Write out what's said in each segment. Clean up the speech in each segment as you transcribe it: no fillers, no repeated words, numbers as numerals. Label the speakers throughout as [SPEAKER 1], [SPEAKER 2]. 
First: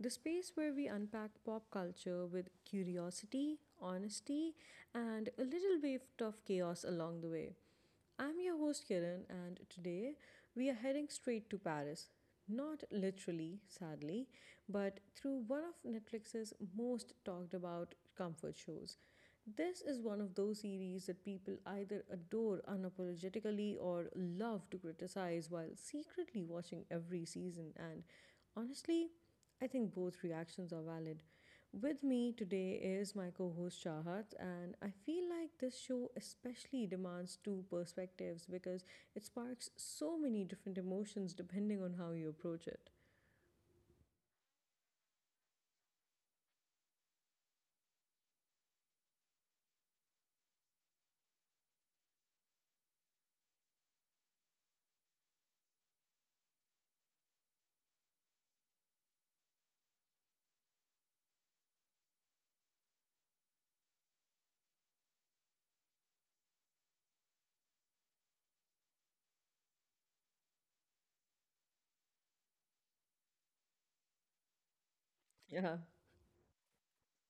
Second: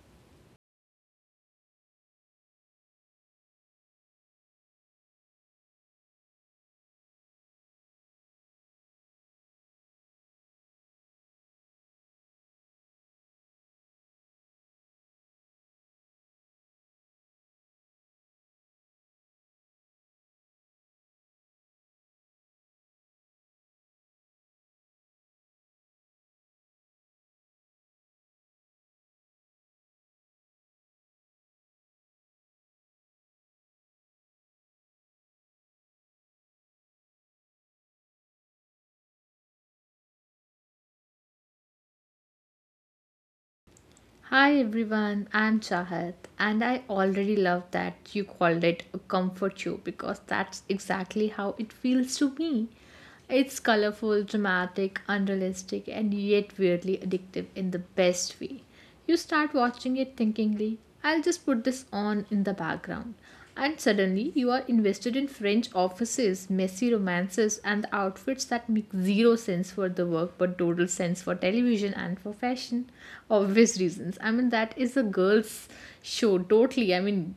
[SPEAKER 1] the space where we unpack pop culture with curiosity, honesty, and a little bit of chaos along the way. I'm your host Kiran, and today we are heading straight to Paris. Not literally, sadly, but through one of Netflix's most talked about comfort shows. This is one of those series that people either adore unapologetically or love to criticize while secretly watching every season. And honestly, I think both reactions are valid. With me today is my co host Shahat, and I feel like this show especially demands two perspectives because it sparks so many different emotions depending on how you approach it.
[SPEAKER 2] Hi everyone, I'm Chahat, and I already love that you called it a comfort show because that's exactly how it feels to me. It's colorful, dramatic, unrealistic, and yet weirdly addictive in the best way. You start watching it thinkingly, I'll just put this on in the background. And suddenly you are invested in French offices, messy romances, and the outfits that make zero sense for the work but total sense for television and for fashion. Obvious reasons. That is a girl's
[SPEAKER 1] Yeah.
[SPEAKER 2] show, totally.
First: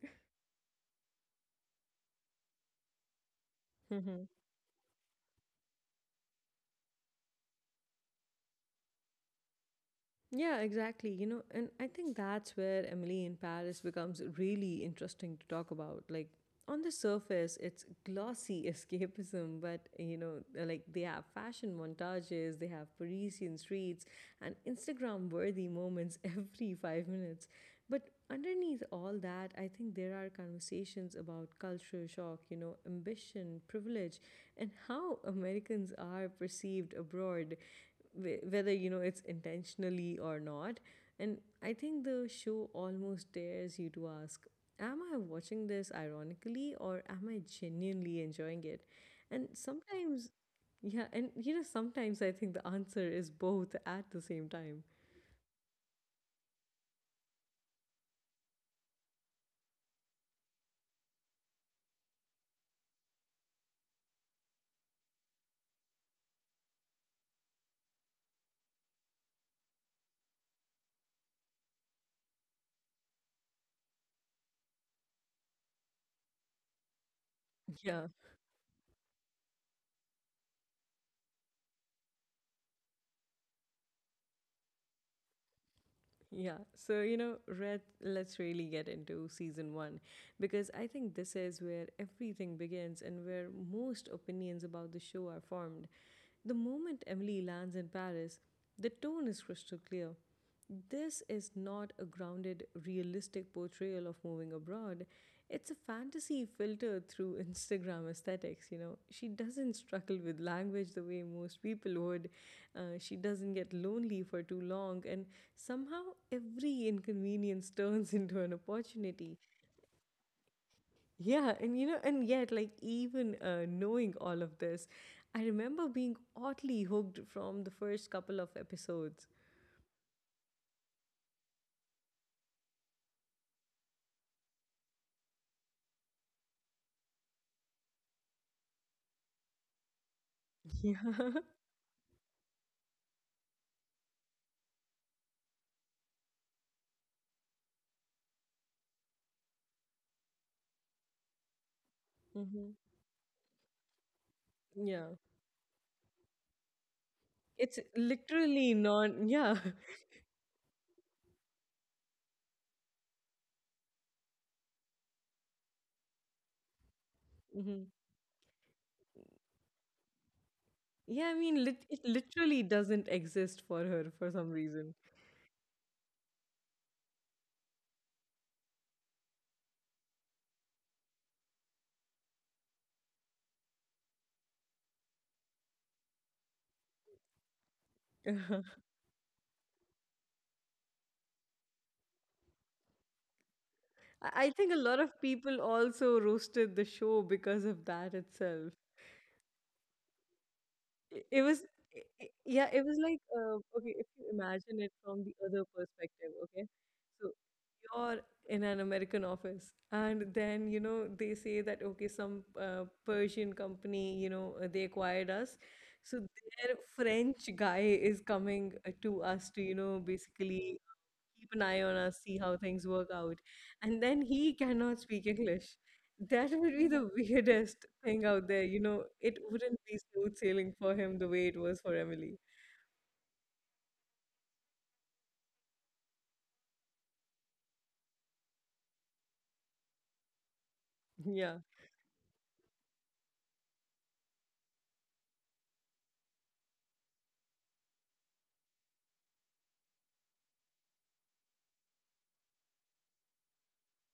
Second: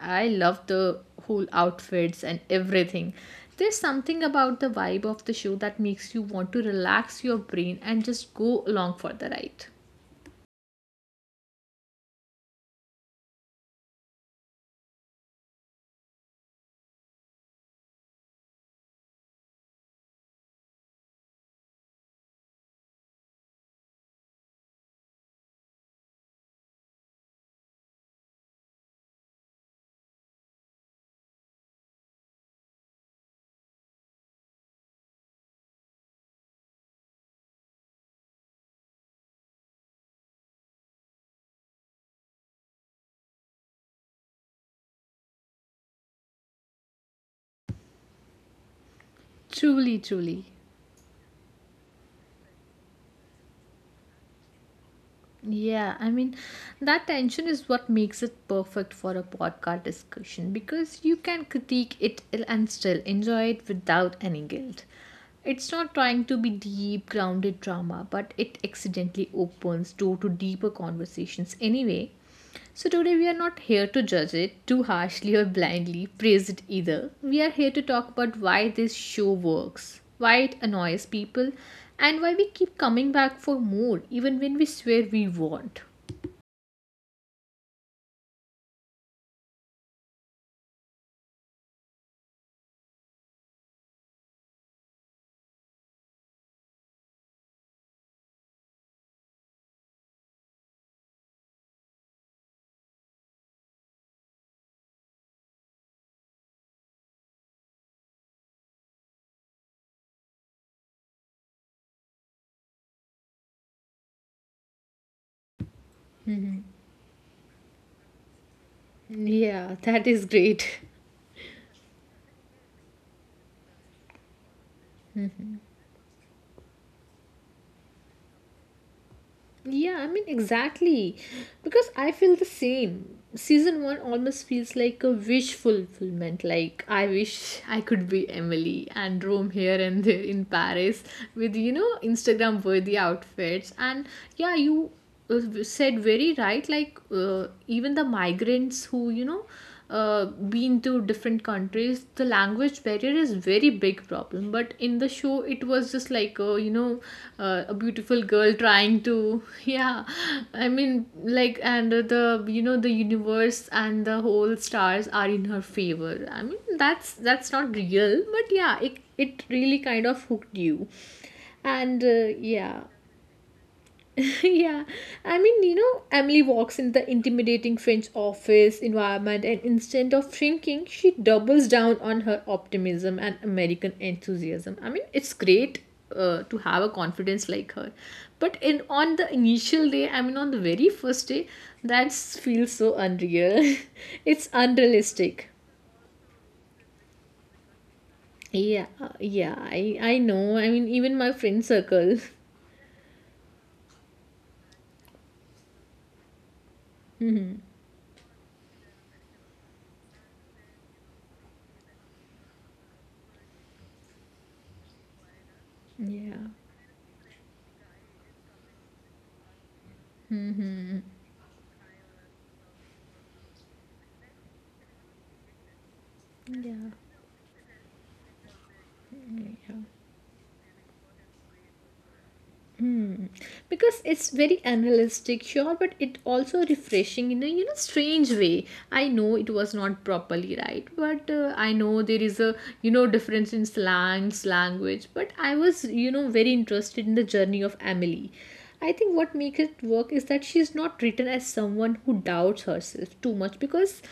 [SPEAKER 2] I love the whole outfits and everything. There's something about the vibe of the show that makes you want to relax your brain and just go along for the ride.
[SPEAKER 1] Yeah, exactly. And I think that's where Emily in Paris becomes really interesting to talk about. On the surface, it's glossy escapism, but they have fashion montages, they have Parisian streets, and Instagram worthy moments every five minutes. But underneath all that, I think there are conversations about cultural shock, ambition, privilege, and how Americans are perceived abroad, whether it's intentionally or not. And I think the show almost dares you to ask, am I watching this ironically or am I genuinely enjoying it? And
[SPEAKER 2] Truly,
[SPEAKER 1] sometimes,
[SPEAKER 2] truly.
[SPEAKER 1] yeah, and sometimes I think the answer is both at the same time.
[SPEAKER 2] Yeah, I mean, that tension is what makes it perfect for a podcast discussion because you can critique it and still enjoy it without any guilt. It's not trying to be deep, grounded drama, but it accidentally opens door to deeper conversations anyway. So, today we are not here to judge it too harshly or blindly praise it either. We are here to
[SPEAKER 1] Yeah,
[SPEAKER 2] talk about why this show works, why it annoys people, and why we keep coming back for more even when we swear we won't.
[SPEAKER 1] yeah so you know red let's really get into season one, because I think this is where everything begins and where most opinions about the show are formed. The moment Emily lands in Paris, the tone is crystal clear. This is not a grounded, realistic portrayal of moving abroad. It's a fantasy filtered through Instagram aesthetics, you know. She doesn't struggle with language the way most people would. She doesn't get lonely for too long, and somehow every inconvenience turns into an opportunity.
[SPEAKER 2] Yeah, that is great.
[SPEAKER 1] Yeah, and yet, like, even knowing all of this, I remember being oddly hooked from the first couple of episodes.
[SPEAKER 2] Yeah, I mean, exactly. Because I feel the same. Season one almost feels like a wish fulfillment. Like, I wish I could be Emily and roam here and there in
[SPEAKER 1] Yeah.
[SPEAKER 2] Paris with, Instagram worthy outfits. And yeah, you said very right, like even the migrants who uh, been to different countries, the
[SPEAKER 1] Hmm.
[SPEAKER 2] language barrier is very big problem. But in the
[SPEAKER 1] Yeah.
[SPEAKER 2] show it was just like, a
[SPEAKER 1] It's
[SPEAKER 2] beautiful girl
[SPEAKER 1] literally
[SPEAKER 2] trying
[SPEAKER 1] non,
[SPEAKER 2] to
[SPEAKER 1] yeah.
[SPEAKER 2] yeah, and the you know the universe and the whole stars are in her favor. That's not
[SPEAKER 1] Hmm.
[SPEAKER 2] real, but yeah, it really kind of hooked you.
[SPEAKER 1] Yeah, I mean, lit it
[SPEAKER 2] And
[SPEAKER 1] literally
[SPEAKER 2] yeah
[SPEAKER 1] doesn't exist for her for some
[SPEAKER 2] yeah,
[SPEAKER 1] reason.
[SPEAKER 2] Emily walks in the intimidating French office environment, and instead of shrinking, she doubles down on her optimism and American enthusiasm. I mean, it's great to have a confidence like her.
[SPEAKER 1] I
[SPEAKER 2] But in on the initial day, I mean, on the very first day, that feels so unreal.
[SPEAKER 1] I
[SPEAKER 2] It's
[SPEAKER 1] think a lot of
[SPEAKER 2] unrealistic.
[SPEAKER 1] people also roasted the show because of that itself.
[SPEAKER 2] Yeah, I know. I mean,
[SPEAKER 1] I
[SPEAKER 2] even my
[SPEAKER 1] it was
[SPEAKER 2] friend circle.
[SPEAKER 1] I Yeah, it was like, okay, if you imagine it from the other perspective, okay? So you're in an American office, and then, you know, they say that, okay, some Persian company, you know, they acquired us. So
[SPEAKER 2] Yeah,
[SPEAKER 1] their French guy is coming to us to, you know, basically keep an eye on us, see how things work out. And then he cannot speak English. That would be
[SPEAKER 2] yeah,
[SPEAKER 1] the weirdest thing out there. You know, it
[SPEAKER 2] yeah.
[SPEAKER 1] wouldn't be smooth sailing for him the way it was for Emily.
[SPEAKER 2] Hmm. Because it's very unrealistic, sure, but it also refreshing in a you know strange way. I know it was not properly right, but
[SPEAKER 1] Yeah.
[SPEAKER 2] I know there is a you know difference in slangs, language. But I was you know very interested in the journey of Emily. I think what makes it work is that she's not written as someone who doubts herself too much because,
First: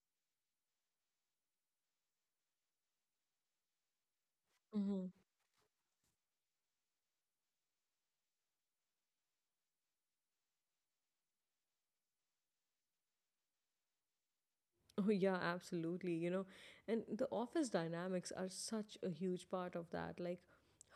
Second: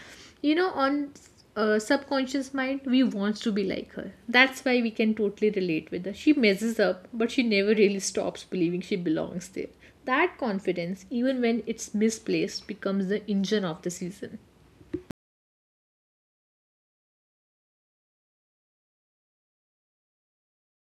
[SPEAKER 2] you know, on subconscious mind, we wants to be like her. That's why we
[SPEAKER 1] Hmm.
[SPEAKER 2] can totally relate with her. She messes up, but she never really stops believing she belongs there. That confidence, even when it's misplaced, becomes the engine of the season.
[SPEAKER 1] Oh, yeah, absolutely. And the office dynamics are such a huge part of that.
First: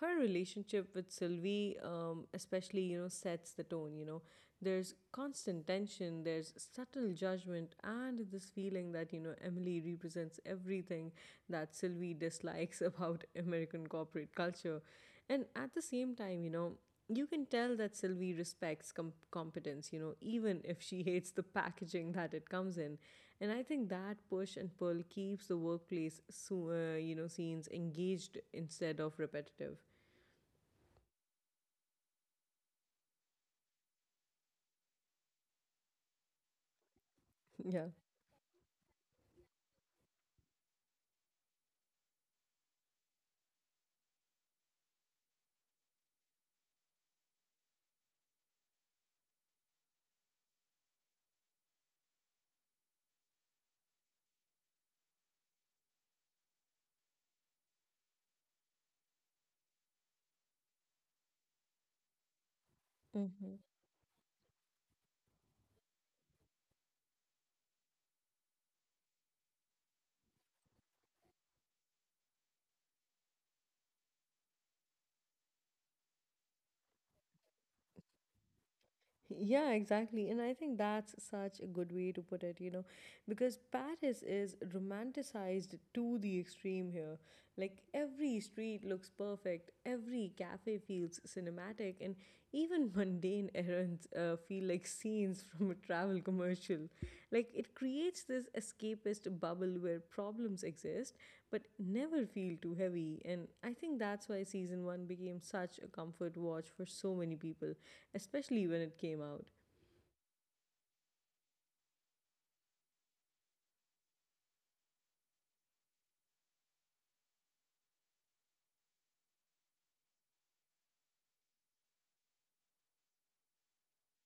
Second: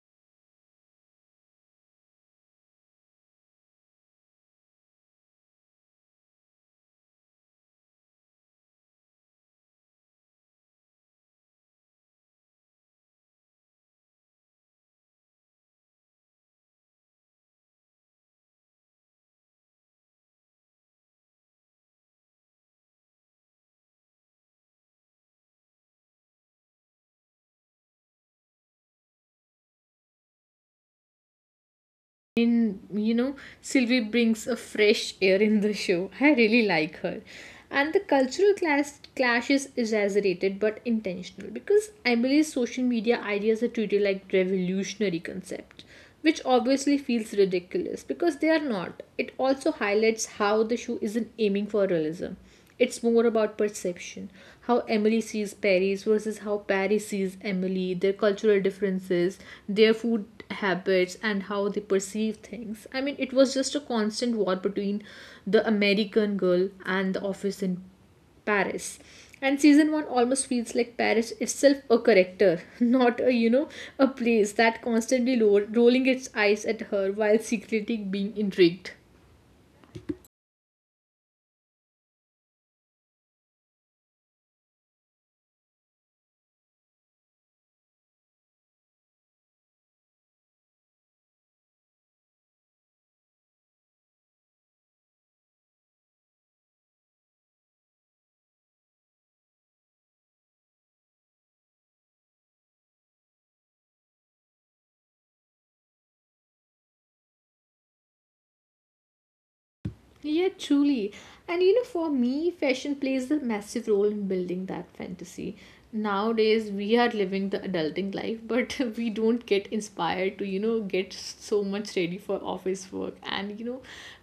[SPEAKER 1] Her relationship with Sylvie, especially, you know, sets the tone. You know, there's constant tension, there's subtle judgment, and this feeling that, you know, Emily represents everything that Sylvie dislikes about American corporate culture. And at the same time, you know, you can tell that Sylvie respects competence, you know, even if she hates the packaging that it comes in. And I think that push and pull keeps the workplace, so, scenes engaged instead of repetitive.
[SPEAKER 2] Mean, you know, Sylvie brings a fresh air in the show. I really like her. And the cultural clash is exaggerated but intentional because Emily's social media ideas are treated like revolutionary concepts, which obviously feels ridiculous because they are not. It also highlights how the show isn't aiming for realism. It's more about perception. How Emily sees Paris versus how Paris sees Emily, their cultural differences, their food habits, and how they perceive things. I mean,
[SPEAKER 1] Yeah.
[SPEAKER 2] it was just a constant war between the American girl and the office in Paris. And season one almost feels like Paris itself a character, not a you know a place that constantly rolling its eyes at her while secretly being intrigued.
[SPEAKER 1] Yeah, exactly. And I think that's such a good way to put it, you know, because Paris is romanticized to the extreme here. Like every street looks perfect, every cafe feels cinematic, and even mundane errands feel like scenes from a travel commercial. Like it creates this escapist bubble where problems exist, but never feel too heavy. And I think that's why season one became such a comfort watch for so many people, especially when it came out.
[SPEAKER 2] Yeah, truly. And you know, for me, fashion plays a massive role in building that fantasy. Nowadays, we are living the adulting life, but we don't get inspired to, you know, get so much ready for office work and, you know,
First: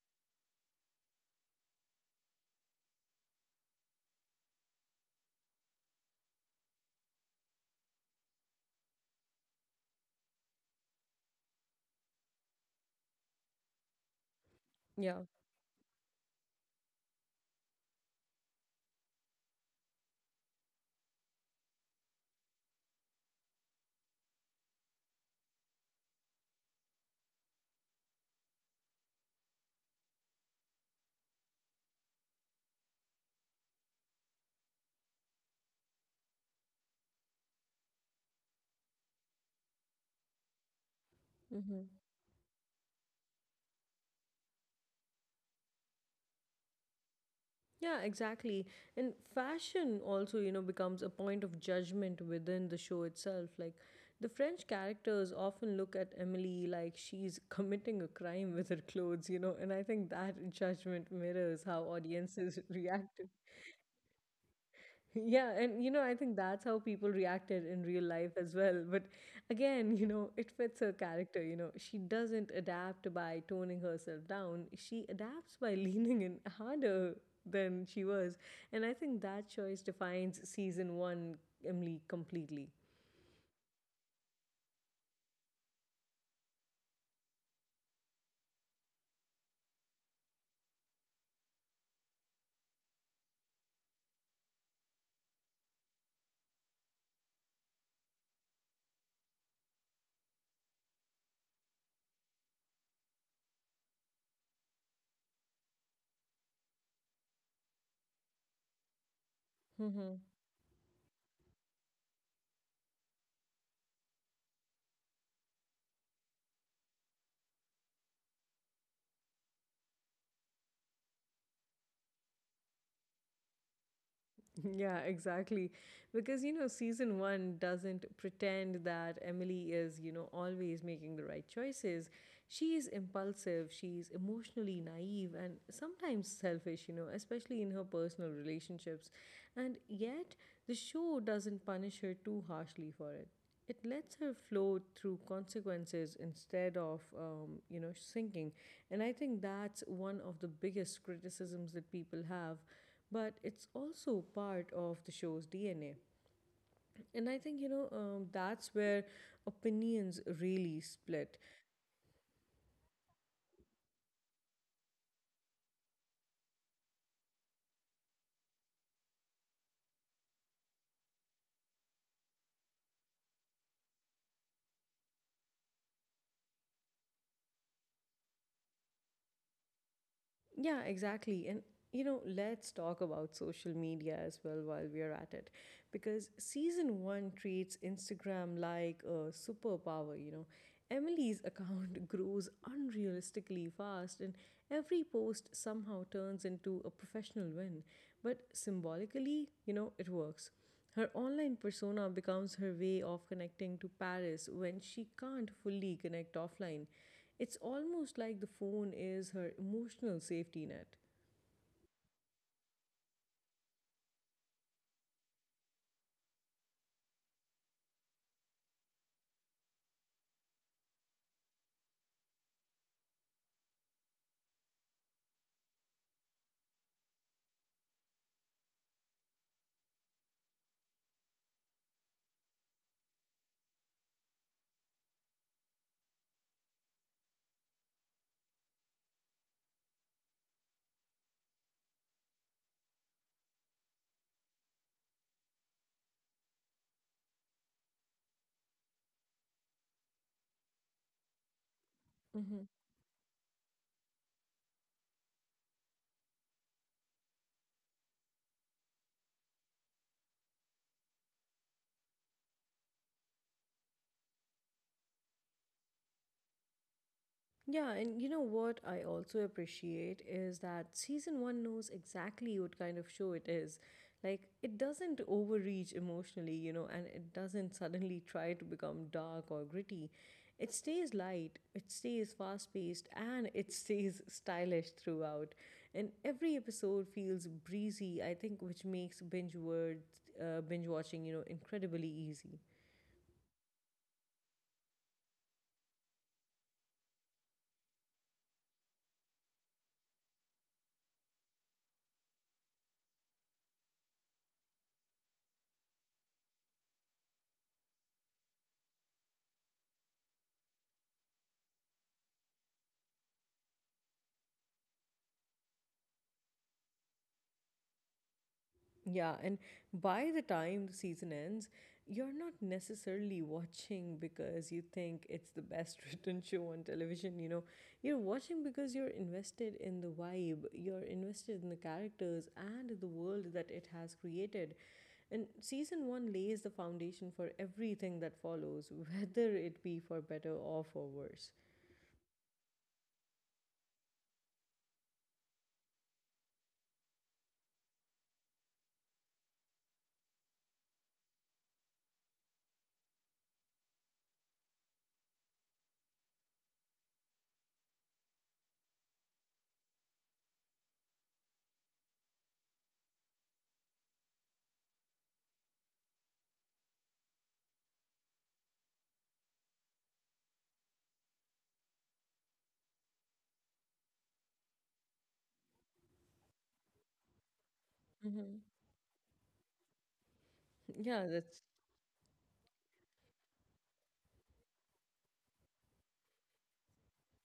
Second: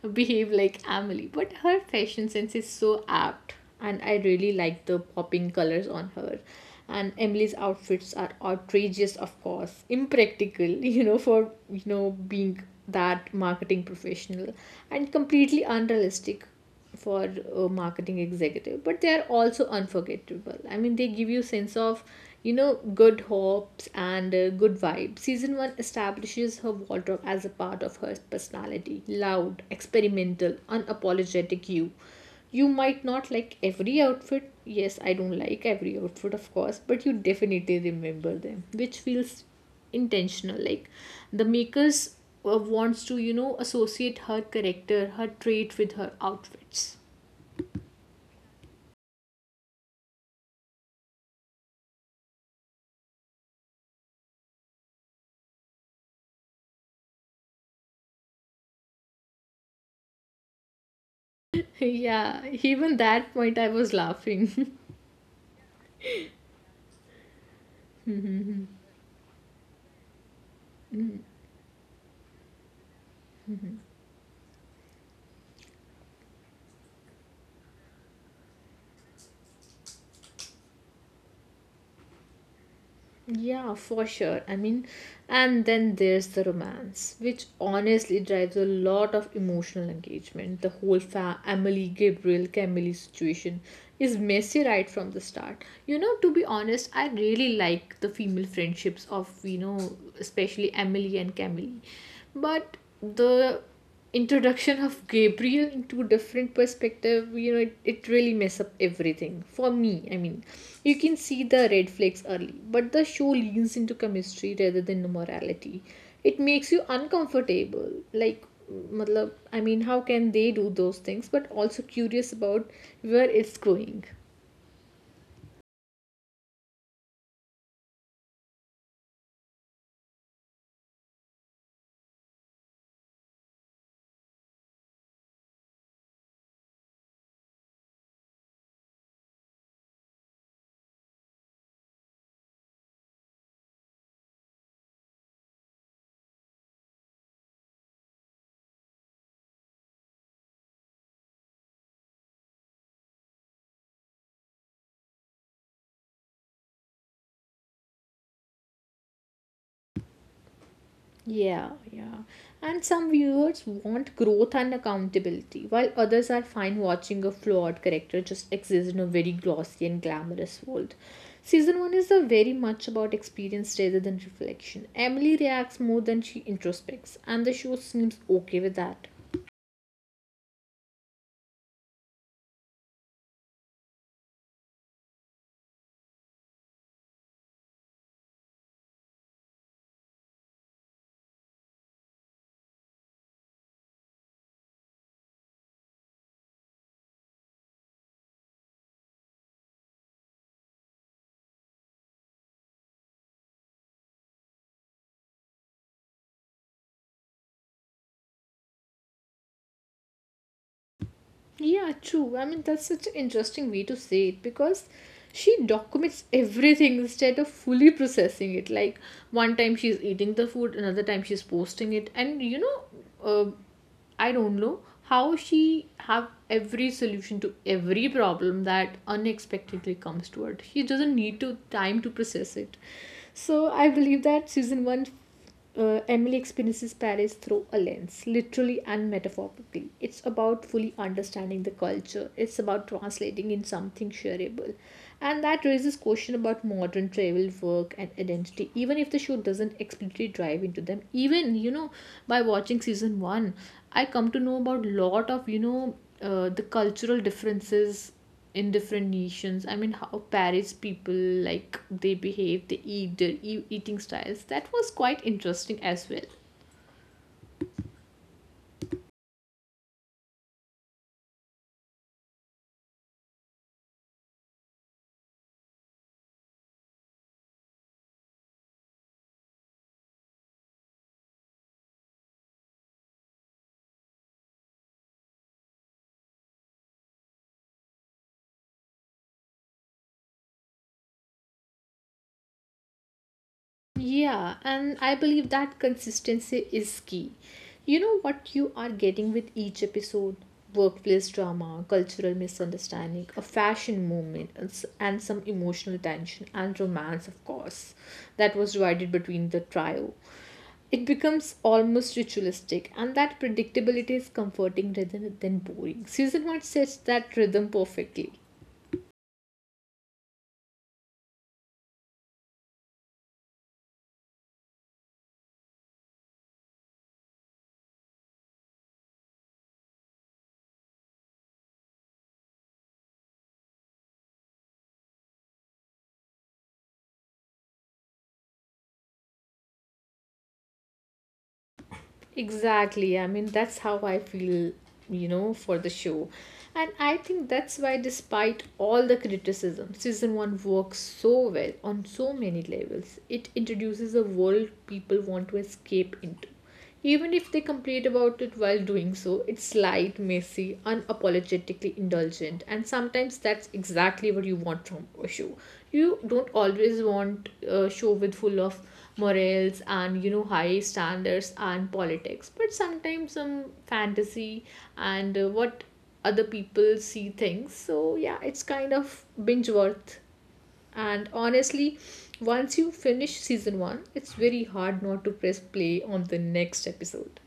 [SPEAKER 2] behave like Emily. But her fashion sense is so apt, and I really like the popping colors on her, and Emily's outfits are outrageous, of course, impractical, you know, for you know being that marketing professional, and
[SPEAKER 1] Yeah.
[SPEAKER 2] completely unrealistic for a marketing executive. But they are also unforgettable. I mean, they give you sense of you know good hopes and good vibe. Season 1 establishes her wardrobe as a part of her personality: loud, experimental, unapologetic. You might not like every outfit. Yes, I don't like every outfit, of course, but you definitely remember them, which feels intentional, like the
[SPEAKER 1] Hmm.
[SPEAKER 2] makers wants to you know associate her character, her trait, with her outfits.
[SPEAKER 1] Yeah, exactly. And fashion also, you know, becomes a point of judgment within the show itself. The French characters often look at Emily like she's committing a crime with her clothes, you know, and I think that judgment mirrors how
[SPEAKER 2] Yeah,
[SPEAKER 1] audiences
[SPEAKER 2] even
[SPEAKER 1] react.
[SPEAKER 2] that point I was laughing.
[SPEAKER 1] Yeah, and you know, I think that's how people reacted in real life as well. But again, you know, it fits her character. You know, she doesn't adapt by toning herself down, she adapts by leaning in harder than she was. And I think that choice defines season one, Emily, completely.
[SPEAKER 2] Yeah, for sure. I mean, and then there's the romance, which honestly drives a lot of emotional engagement. The whole Emily Gabriel Camille situation is messy right from the start. You know, to be honest, I really like the female friendships of, you know, especially Emily and Camille. But the introduction of Gabriel into different perspective, you know, it really mess up everything. For me, I
[SPEAKER 1] Hmm.
[SPEAKER 2] mean, you can see the red flags early, but the show leans into chemistry rather than morality. It makes you uncomfortable. Like, matlab, I mean, how can they do those things, but also curious about where it's going.
[SPEAKER 1] Yeah, exactly. Because, you know, season one doesn't pretend that Emily is, you know, always making the right choices. She is impulsive, she's emotionally naive, and sometimes selfish, you know, especially in her personal relationships. And yet, the show doesn't punish her too harshly for it. It lets her flow through consequences instead of sinking. And I think that's one of the biggest criticisms that people have, but it's also part of the show's DNA. And I think, that's where opinions really split.
[SPEAKER 2] Yeah, yeah. And some viewers want growth and accountability, while others are fine watching a flawed character just exist in a very glossy and glamorous world. Season 1 is a very much about experience rather than reflection. Emily reacts more than she introspects, and the show seems okay with that.
[SPEAKER 1] Yeah, exactly. And you know, let's talk about social media as well while we're at it. Because season one treats Instagram like a superpower, you know. Emily's account grows unrealistically fast, and every post somehow turns into a professional win. But symbolically, you know, it works. Her online persona becomes her way of connecting to Paris when she can't fully connect offline. It's almost like the phone is her emotional safety net.
[SPEAKER 2] Yeah, true. I mean, that's such an interesting way to say it because she documents everything instead of fully processing it. Like, one time she's eating the food, another time she's posting it, and you know, uh, I don't know how she have every solution to every problem that unexpectedly comes to her. She doesn't need to time to process it. So I believe that season one, Emily experiences Paris through a lens, literally and metaphorically. It's about fully understanding the culture. It's about translating in something shareable, and that raises question about modern travel, work, and identity. Even if the show doesn't explicitly dive into them, even you know, by
[SPEAKER 1] Hmm.
[SPEAKER 2] watching season one, I come to know about lot of you know the cultural differences in different nations. I mean, how Paris people, like, they behave, they eat, their eating styles, that was quite interesting as well.
[SPEAKER 1] Yeah, and you know what I also appreciate is that season one knows exactly what kind of show it is. Like, it doesn't overreach emotionally, you know, and it doesn't suddenly try to become dark or gritty. It stays light, it stays fast paced, and it stays stylish throughout. And every episode feels breezy, I think, which makes binge watching, you know, incredibly easy.
[SPEAKER 2] Yeah, and I believe that consistency is key. You know what you are getting with each episode: workplace drama, cultural misunderstanding, a fashion movement, and and some emotional tension and romance, of course, that was divided between the trio. It becomes almost ritualistic, and that predictability is comforting rather than boring. Season 1 sets that rhythm perfectly.
[SPEAKER 1] Yeah, and by the time the season ends, you're not necessarily watching because you think it's the best written show on television, you know. You're watching because you're invested in the vibe, you're invested in the characters and the world that it has created. And season one lays the foundation for everything that follows, whether it be for better or for worse.
[SPEAKER 2] Exactly. I mean, that's how I feel, you know, for the show. And I think that's why, despite all the criticism, season one works so well on so many levels. It introduces a world people want to escape into. Even if they complain about it while doing so, it's light, messy, unapologetically indulgent, and sometimes that's exactly what you want from a show. You don't always want a show with full of morals and you know high standards and politics, but sometimes some fantasy and what other people see things. So yeah,
[SPEAKER 1] Hmm.
[SPEAKER 2] it's kind of binge worth.
[SPEAKER 1] Yeah,
[SPEAKER 2] And
[SPEAKER 1] that's—
[SPEAKER 2] honestly, once you finish season 1, it's very hard not to press play on the next episode.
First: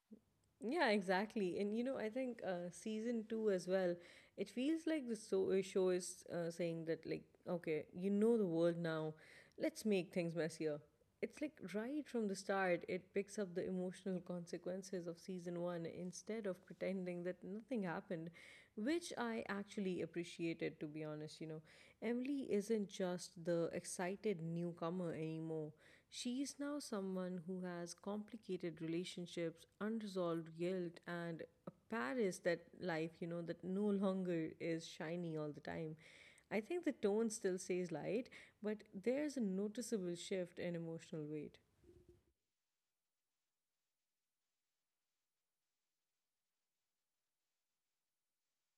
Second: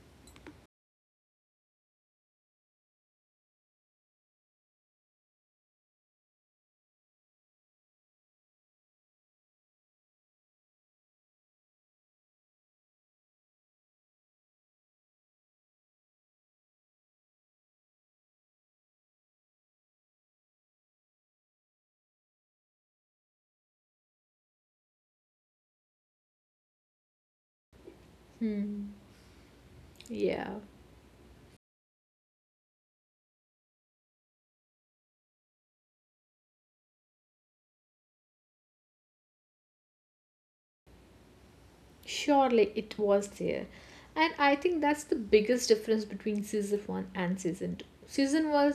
[SPEAKER 1] yeah, exactly. And you know, I think season two as well, it feels like the show is saying that, like, okay, you know the world now, let's make things messier. It's like right from the start it picks up the emotional consequences of season one instead of pretending that nothing happened, which I actually appreciated, to be honest. You know, Emily isn't just the excited newcomer anymore, she's now someone who has complicated
[SPEAKER 2] Hmm.
[SPEAKER 1] relationships, unresolved
[SPEAKER 2] Yeah,
[SPEAKER 1] guilt, and a Paris that life, you know, that no longer is shiny all the time. I think the tone still stays light, but there's a noticeable shift in emotional weight.
[SPEAKER 2] surely it was there. And I think that's the biggest difference between season 1 and season 2. Season 1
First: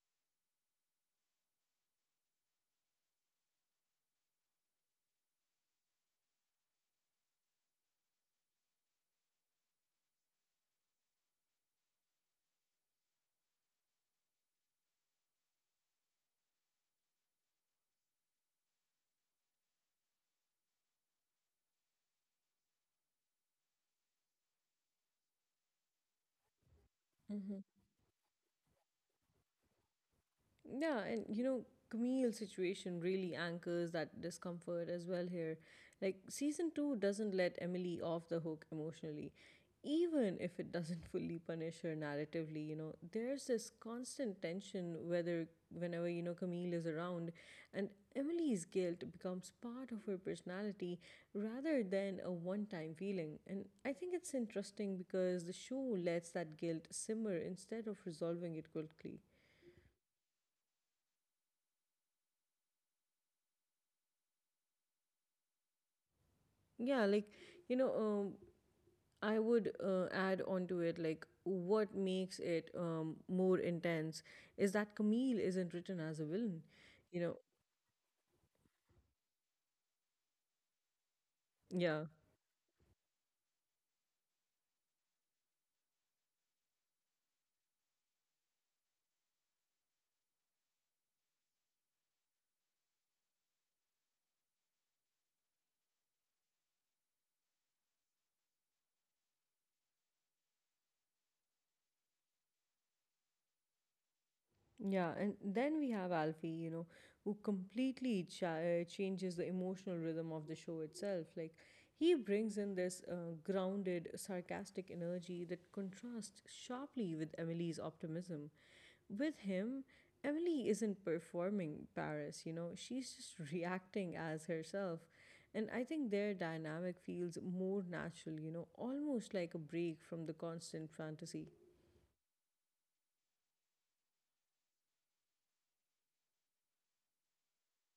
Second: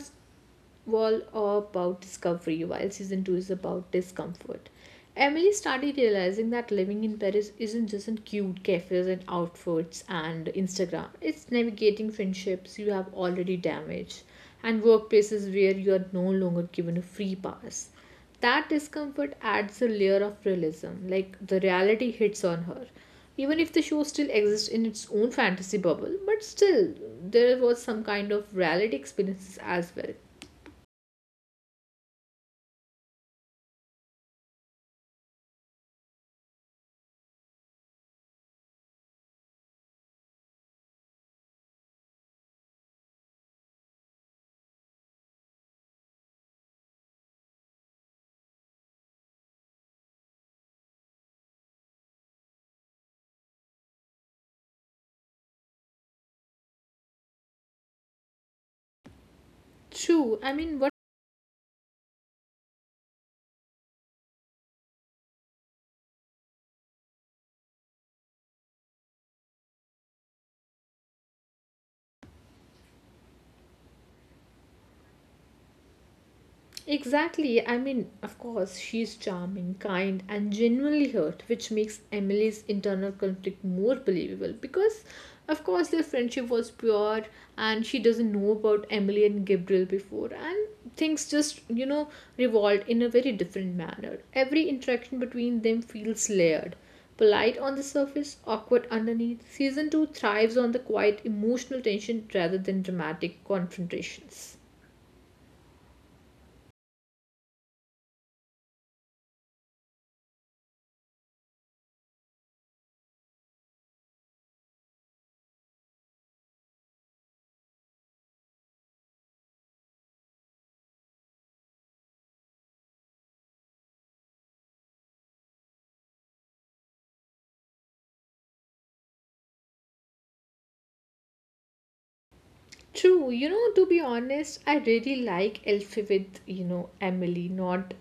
[SPEAKER 2] all about discovery, while season 2 is about discomfort. Emily started realizing that living in Paris isn't just in cute cafes and outfits and Instagram. It's navigating friendships you have already damaged and workplaces where you are no longer given a free pass. That discomfort adds a layer of realism, like the reality hits on her. Even if the show still exists in its own fantasy bubble, but still, there was some kind of reality experiences as well.
[SPEAKER 1] Yeah, and you know, Camille's situation really anchors that discomfort as well here. Like, season two doesn't let Emily off the hook emotionally, even if it doesn't fully punish her narratively. You know, there's this constant tension whether whenever, you know, Camille is around, and Emily's guilt becomes part of her personality rather than a one time feeling. And I think it's interesting because the show lets that guilt simmer instead of resolving it quickly.
[SPEAKER 2] True. I mean, what
[SPEAKER 1] Yeah, like, you know, um, I would add on to it, like, what makes it more intense is that Camille isn't written as a villain, you know.
[SPEAKER 2] exactly? I mean, of course, she's charming, kind, and genuinely hurt, which makes
[SPEAKER 1] Yeah,
[SPEAKER 2] Emily's internal conflict more believable because, of course, their friendship was pure and she doesn't know about Emily and Gabriel before, and things just, you know, revolved in a very different manner. Every interaction between them feels layered. Polite on the surface, awkward underneath. Season 2 thrives on the quiet emotional tension rather than dramatic confrontations.
[SPEAKER 1] yeah. And then we have Alfie, you know, who completely changes the emotional rhythm of the show itself. Like, he brings in this grounded, sarcastic energy that contrasts sharply with Emily's optimism. With him, Emily isn't performing Paris, you know, she's just reacting as herself. And I think their dynamic feels more natural, you know, almost like a break from the constant fantasy.
[SPEAKER 2] True, you know, to be honest, I really like Elfie with, you know, Emily, not,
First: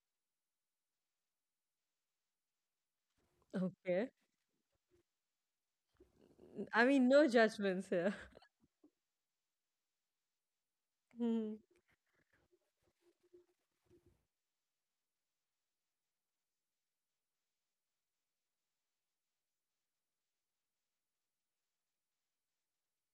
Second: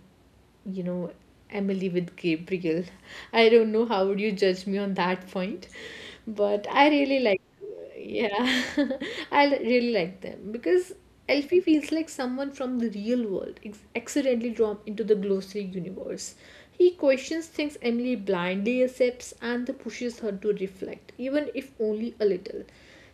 [SPEAKER 2] you know, Emily with Gabriel. I don't know how
[SPEAKER 1] Okay.
[SPEAKER 2] would you judge me on that point, but
[SPEAKER 1] I
[SPEAKER 2] I
[SPEAKER 1] mean,
[SPEAKER 2] really
[SPEAKER 1] no
[SPEAKER 2] like,
[SPEAKER 1] judgments here.
[SPEAKER 2] yeah, really like them because
[SPEAKER 1] Mhm.
[SPEAKER 2] Elfie feels like someone from the real world, accidentally drawn into the glossary universe. He questions things Emily blindly accepts and pushes her to reflect, even if only a little.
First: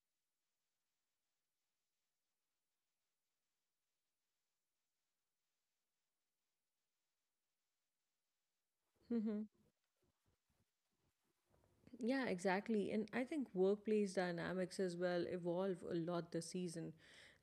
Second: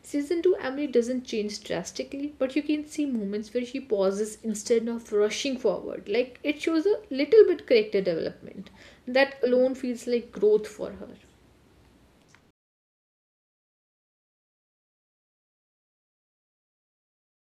[SPEAKER 2] Season 2, Emily doesn't change drastically, but you can see moments where she pauses instead of rushing forward. Like it shows a little bit character development. That
[SPEAKER 1] Mhm.
[SPEAKER 2] alone feels like growth for her.
[SPEAKER 1] Yeah, exactly. And I think workplace dynamics as well evolve a lot this season.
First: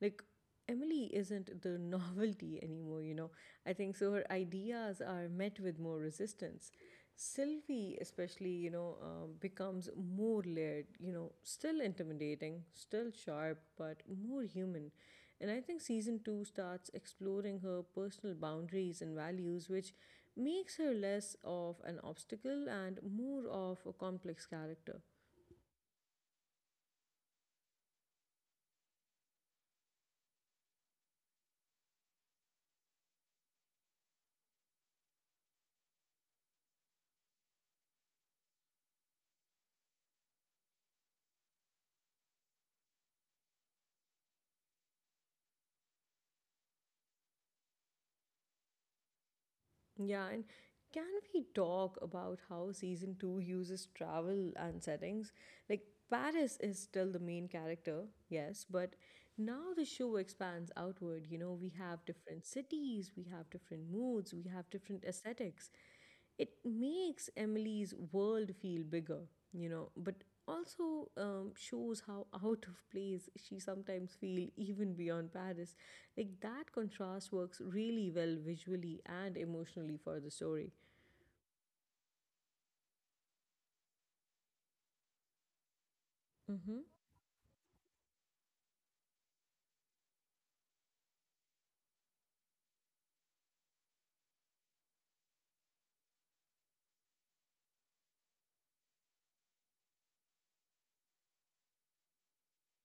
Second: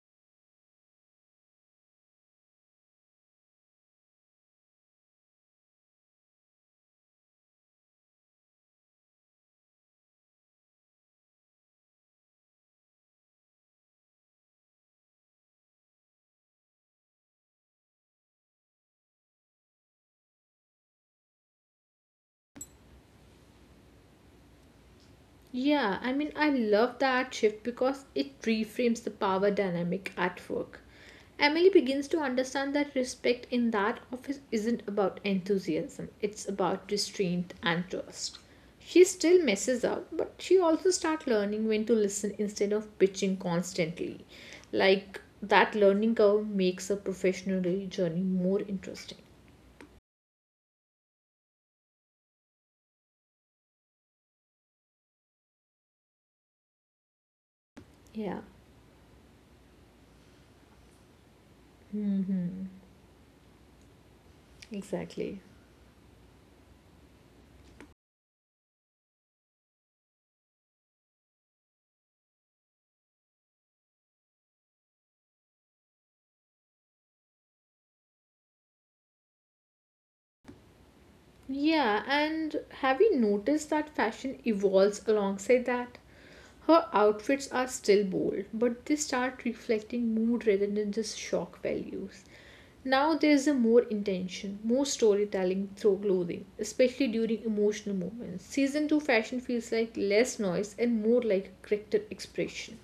[SPEAKER 1] Like, Emily isn't the novelty anymore, you know. I think so her ideas are met with more resistance. Sylvie, especially, becomes more layered, you know, still intimidating, still sharp, but more human. And I think season two starts exploring her personal boundaries and values, which makes her less of an obstacle and more of a complex character.
[SPEAKER 2] Yeah, I mean, I love that shift because it reframes the power dynamic at work. Emily begins to understand that respect in that office isn't about enthusiasm, it's about restraint and trust. She still messes up, but she also starts learning when to listen instead of bitching constantly. Like that learning curve makes her professional journey more interesting.
[SPEAKER 1] Yeah, and can we talk about how season two uses travel and settings? Like, Paris is still the main character,
[SPEAKER 2] Yeah,
[SPEAKER 1] yes, but now the show expands outward. You know, we have different
[SPEAKER 2] hmm,
[SPEAKER 1] cities, we have different moods, we have different
[SPEAKER 2] exactly.
[SPEAKER 1] aesthetics. It makes Emily's world feel bigger, you know, but also shows how out of place she sometimes feels, even beyond Paris. Like that contrast works really well visually and emotionally for the story.
[SPEAKER 2] Yeah, and have you noticed that fashion evolves alongside that?
[SPEAKER 1] Hmm
[SPEAKER 2] Her outfits are still bold, but they start reflecting mood rather than just shock values. Now there's a more intention, more storytelling through clothing, especially during emotional moments. Season 2 fashion feels like less noise and more like character expression.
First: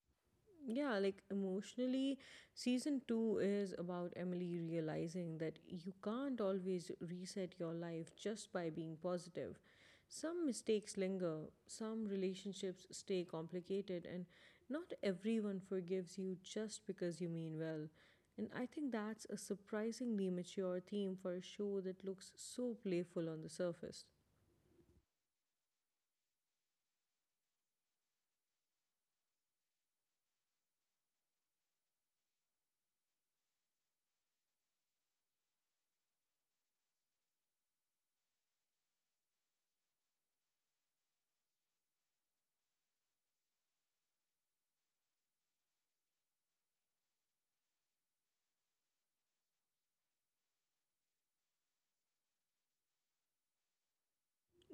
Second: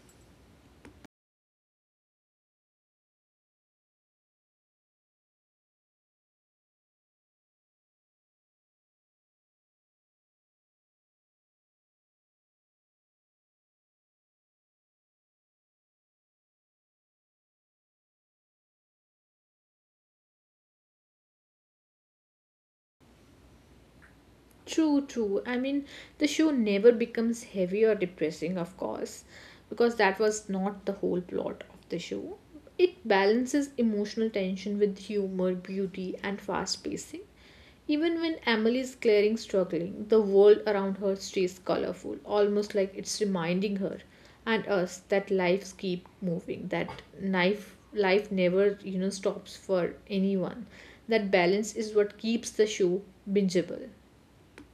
[SPEAKER 1] Yeah, like emotionally, season two is about Emily realizing that you can't always reset your life just by being positive. Some mistakes linger, some relationships stay complicated, and not everyone forgives you just because you mean well. And I think that's a surprisingly mature theme for a show that looks so playful on the surface.
[SPEAKER 2] True, true. I mean, the show never becomes heavy or depressing, of course, because that was not the whole plot of the show. It balances emotional tension with humor, beauty, and fast pacing. Even when Emily is clearing struggling, the world around her stays colorful, almost like it's reminding her and us that lives keep moving, that life never, stops for anyone. That balance is what keeps the show bingeable.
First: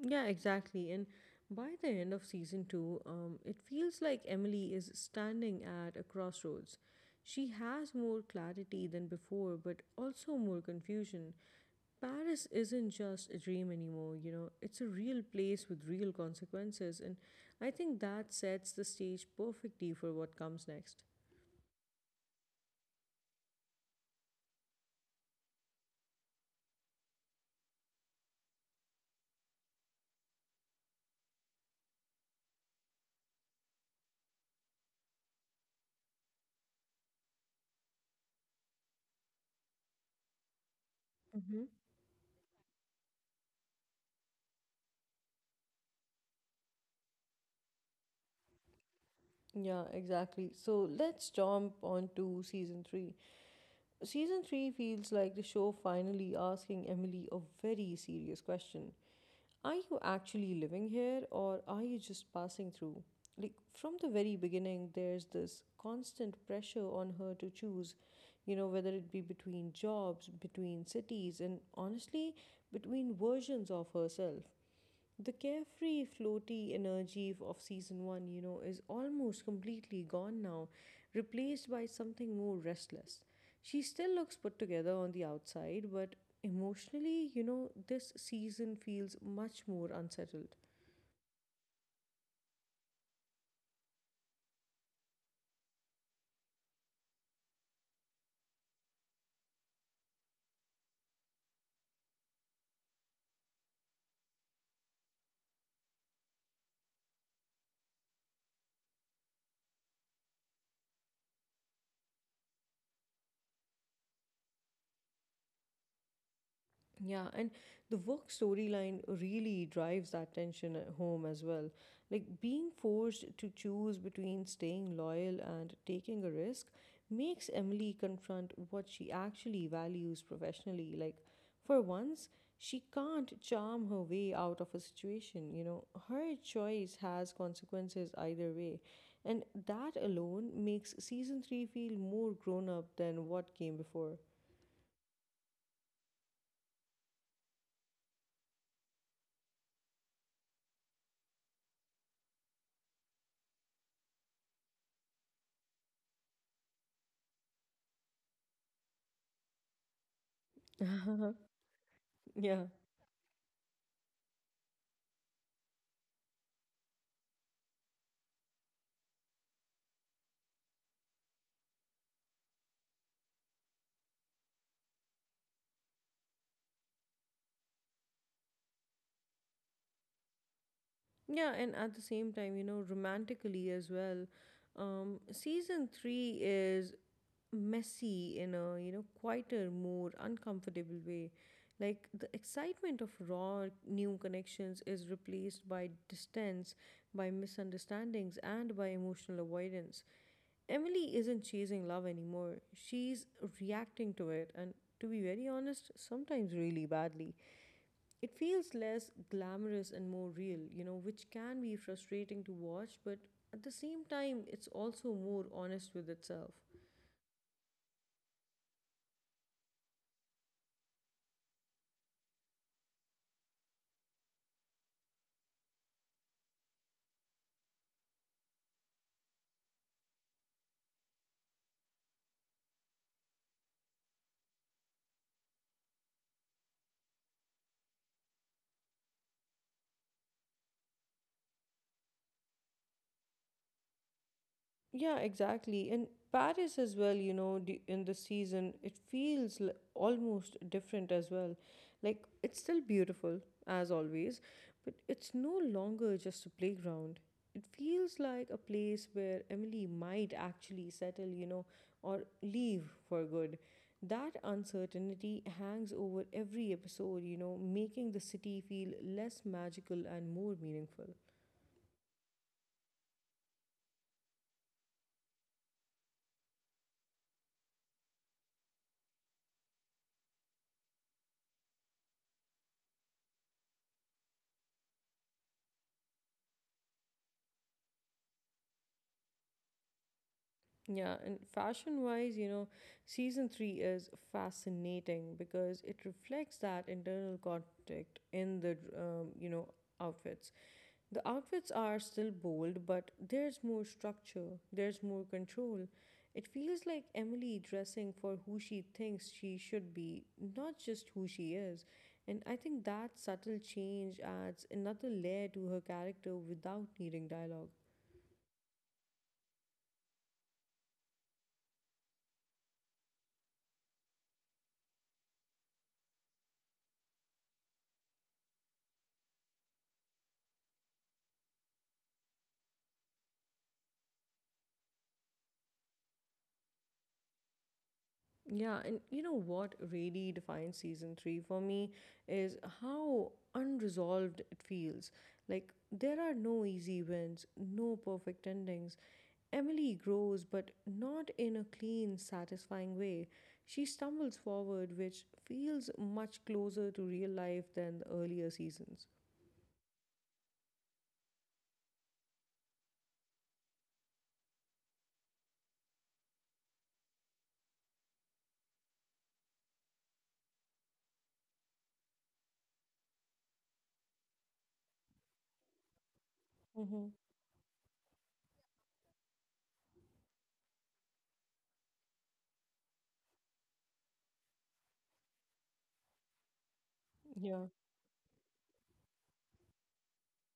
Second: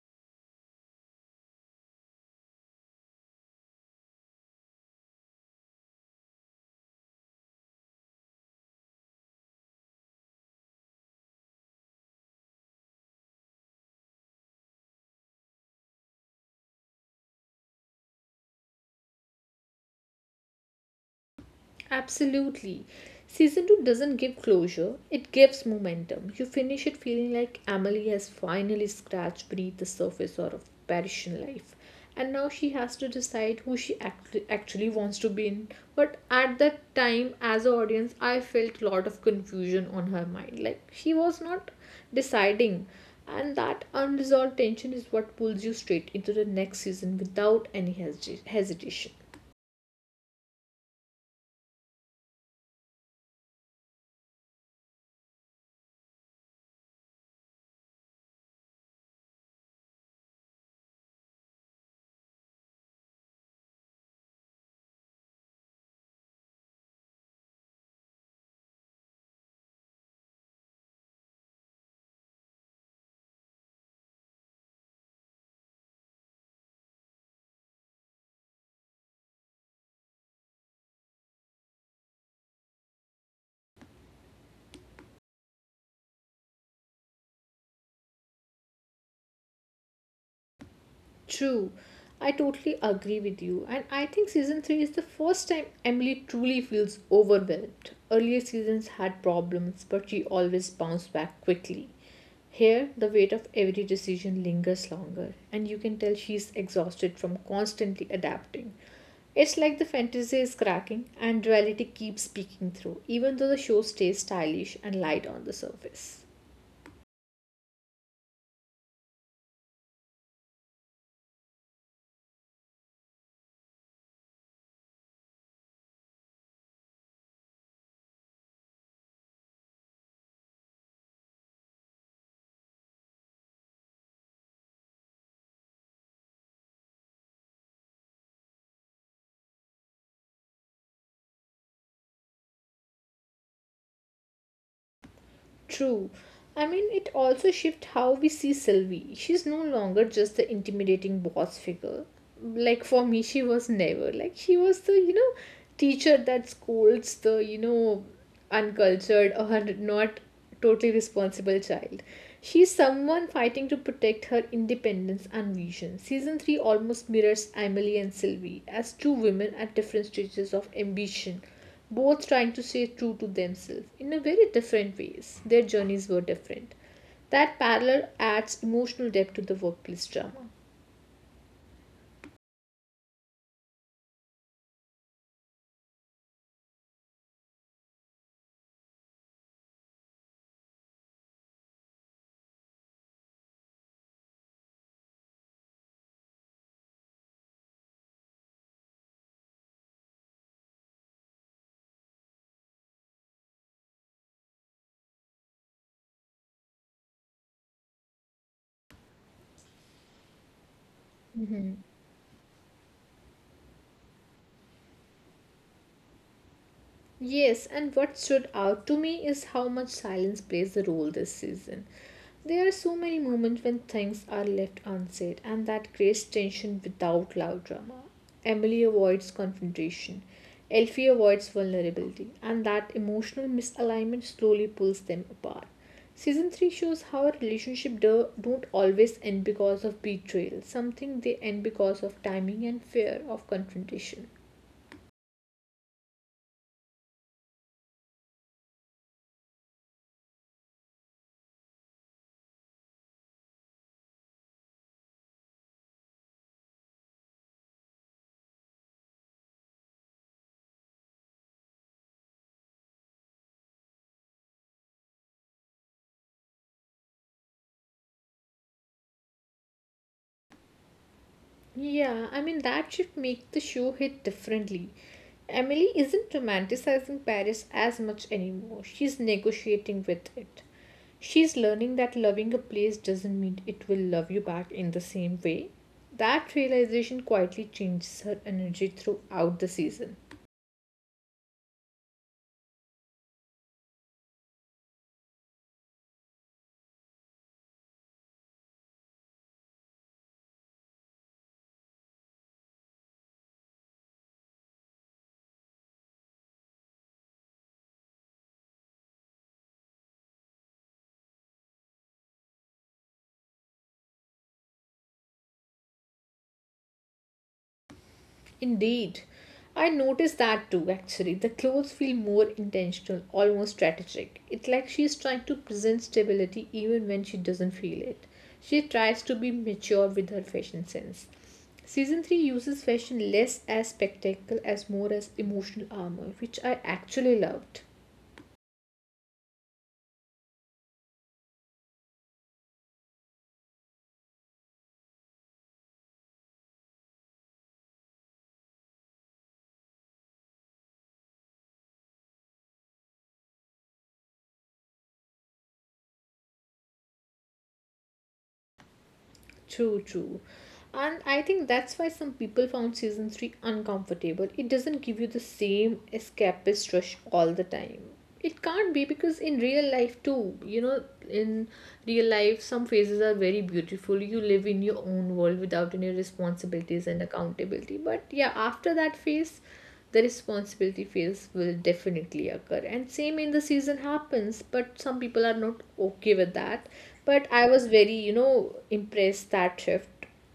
[SPEAKER 1] Yeah, exactly. And by the end of season two, it feels like Emily is standing at a crossroads. She has more clarity than before, but also more confusion. Paris isn't just a dream anymore, you know, it's a real place with real consequences. And I think that sets the stage perfectly for what comes next.
[SPEAKER 2] Absolutely. Season 2 doesn't give closure, it gives momentum. You finish it feeling like Emily has finally scratched beneath the surface or of Parisian life. And now she has to decide who she actually wants to be in. But at that time, as an audience, I felt a lot of confusion on her mind. Like she was
[SPEAKER 1] Mm-hmm.
[SPEAKER 2] not deciding. And that unresolved tension is what pulls you straight into the next season without any hesitation.
[SPEAKER 1] Yeah, exactly. So let's jump on to season three. Season 3 feels like the show finally asking Emily a very serious question. Are you actually living here or are you just passing through? Like from the very beginning, there's this constant pressure on her to choose, you know, whether it be between jobs, between cities, and honestly, between versions of herself. The carefree, floaty energy of season one, you know, is almost completely gone now, replaced by something more restless. She still looks put together on the outside, but emotionally, you know, this season feels much more unsettled.
[SPEAKER 2] True, I totally agree with you, and I think season 3 is the first time Emily truly feels overwhelmed. Earlier seasons had problems, but she always bounced back quickly. Here, the weight of every decision lingers longer, and you can tell she's exhausted from constantly adapting. It's like the fantasy is cracking and reality keeps peeking through, even though the show stays stylish and light on the surface.
[SPEAKER 1] Yeah, and the work storyline really drives that tension at home as well. Like being forced to choose between staying loyal and taking a risk makes Emily confront what she actually values professionally. Like, for once, she can't charm her way out of a situation, you know. Her choice has consequences either way. And that alone makes season 3 feel more grown up than what came before.
[SPEAKER 2] True. I mean, it also shifts how we see Sylvie. She's no longer just the intimidating boss figure. Like for me, she was never. Like she was the, teacher that scolds the, uncultured or not totally responsible child.
[SPEAKER 1] Yeah.
[SPEAKER 2] She's someone fighting to protect her independence and vision. Season 3 almost mirrors Emily and Sylvie as two women at different stages of ambition, both trying to stay true to themselves in a very different ways. Their journeys were different. That parallel adds emotional depth to the workplace drama.
[SPEAKER 1] Yeah, and at the same time, you know, romantically as well, season three is messy in a, you know, quieter, more uncomfortable way. Like the excitement of raw new connections is replaced by distance, by misunderstandings, and by emotional avoidance. Emily isn't chasing love anymore. She's reacting to it, and to be very honest, sometimes really badly. It feels less glamorous and more real, you know, which can be frustrating to watch, but at the same time, it's also more honest with itself.
[SPEAKER 2] Yes, and what stood out to me is how much silence plays a role this season. There are so many moments when things are left unsaid, and that creates tension without loud drama. Emily avoids confrontation, Elfie avoids vulnerability, and that emotional misalignment slowly pulls them apart. Season 3 shows how a relationship don't always end because of betrayal, something they end because of timing and fear of confrontation.
[SPEAKER 1] Yeah, exactly. And Paris as well, you know, in the season, it feels almost different as well. Like it's still beautiful as always, but it's no longer just a playground. It feels like a place where Emily might actually settle, you know, or leave for good. That uncertainty hangs over every episode, you know, making the city feel less magical and more meaningful.
[SPEAKER 2] Yeah, I mean, that should make the show hit differently. Emily isn't romanticizing Paris as much anymore. She's negotiating with it. She's learning that loving a place doesn't mean it will love you back in the same way. That realization quietly changes her energy throughout the season.
[SPEAKER 1] Yeah, and fashion wise, you know, season three is fascinating because it reflects that internal conflict in the, you know, outfits. The outfits are still bold, but there's more structure, there's more control. It feels like Emily dressing for who she thinks she should be, not just who she is. And I think that subtle change adds another layer to her character without needing dialogue.
[SPEAKER 2] Indeed. I noticed that too actually. The clothes feel more intentional, almost strategic. It's like she's trying to present stability even when she doesn't feel it. She tries to be mature with her fashion sense. Season 3 uses fashion less as spectacle as more as emotional armor, which I actually loved.
[SPEAKER 1] Yeah, and you know what really defines season three for me is how unresolved it feels. Like, there are no easy wins, no perfect endings. Emily grows, but not in a clean, satisfying way. She stumbles forward, which feels much closer to real life than the earlier seasons.
[SPEAKER 2] True, true. And I think that's why some people found season 3 uncomfortable. It doesn't give you the same escapist rush all the time. It can't be because in real life, too, in real life, some phases are very beautiful. You live in your own world without any
[SPEAKER 1] Mm-hmm.
[SPEAKER 2] responsibilities and accountability. But yeah, after that phase, the responsibility phase will definitely occur and same in the season happens, but some people are not okay with that, but I
[SPEAKER 1] Yeah,
[SPEAKER 2] was very, impressed that shift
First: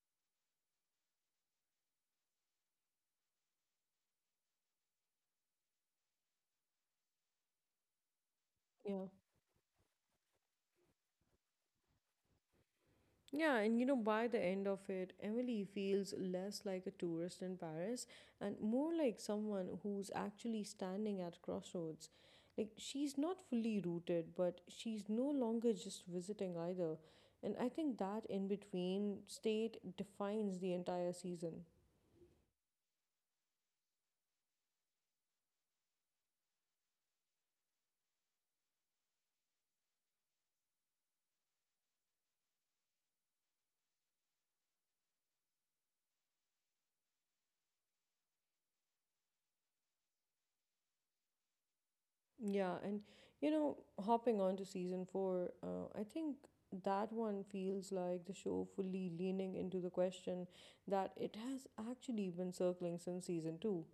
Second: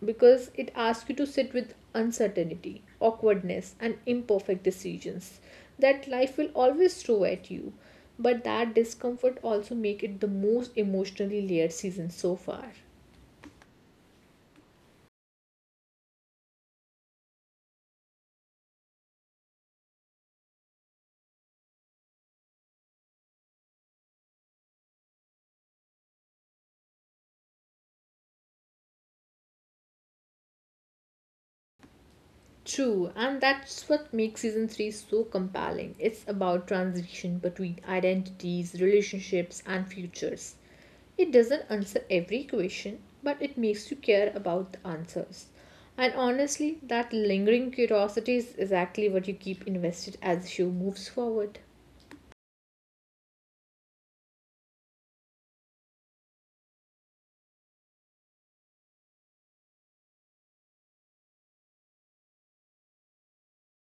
[SPEAKER 2] because it asks you to sit with uncertainty, awkwardness, and imperfect decisions that life will always throw at you, but that
[SPEAKER 1] yeah.
[SPEAKER 2] discomfort also make it the most emotionally layered season so far.
[SPEAKER 1] Yeah, and you know, by the end of it, Emily feels less like a tourist in Paris and more like someone who's actually standing at crossroads. Like, she's not fully rooted, but she's no longer just visiting either. And I think that in between state defines the entire season.
[SPEAKER 2] True, and that's what makes season 3 so compelling. It's about transition between identities, relationships, and futures. It doesn't answer every question, but it makes you care about the answers. And honestly, that lingering curiosity is exactly what you keep invested as the show moves forward.
[SPEAKER 1] Yeah, and you know, hopping on to season four, I think that one feels like the show fully leaning into the question that it has actually been circling since season two:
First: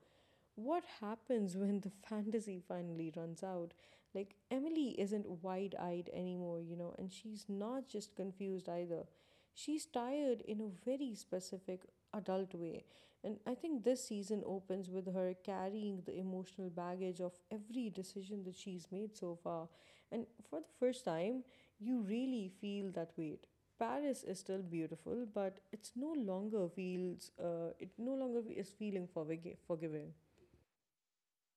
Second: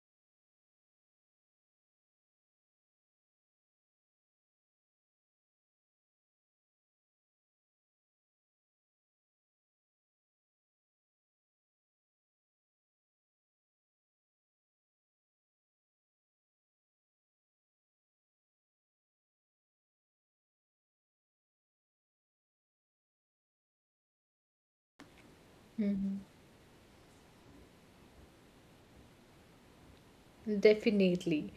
[SPEAKER 1] what happens when the fantasy finally runs out? Like, Emily isn't wide eyed anymore, you know, and she's not just confused either. She's tired in a very specific adult way. And I think this season opens with her carrying the emotional baggage of every decision that she's made so far. And for the first time, you really feel that weight. Paris is still beautiful, but it's no longer feels it no longer is feeling forgiving.
[SPEAKER 2] Definitely.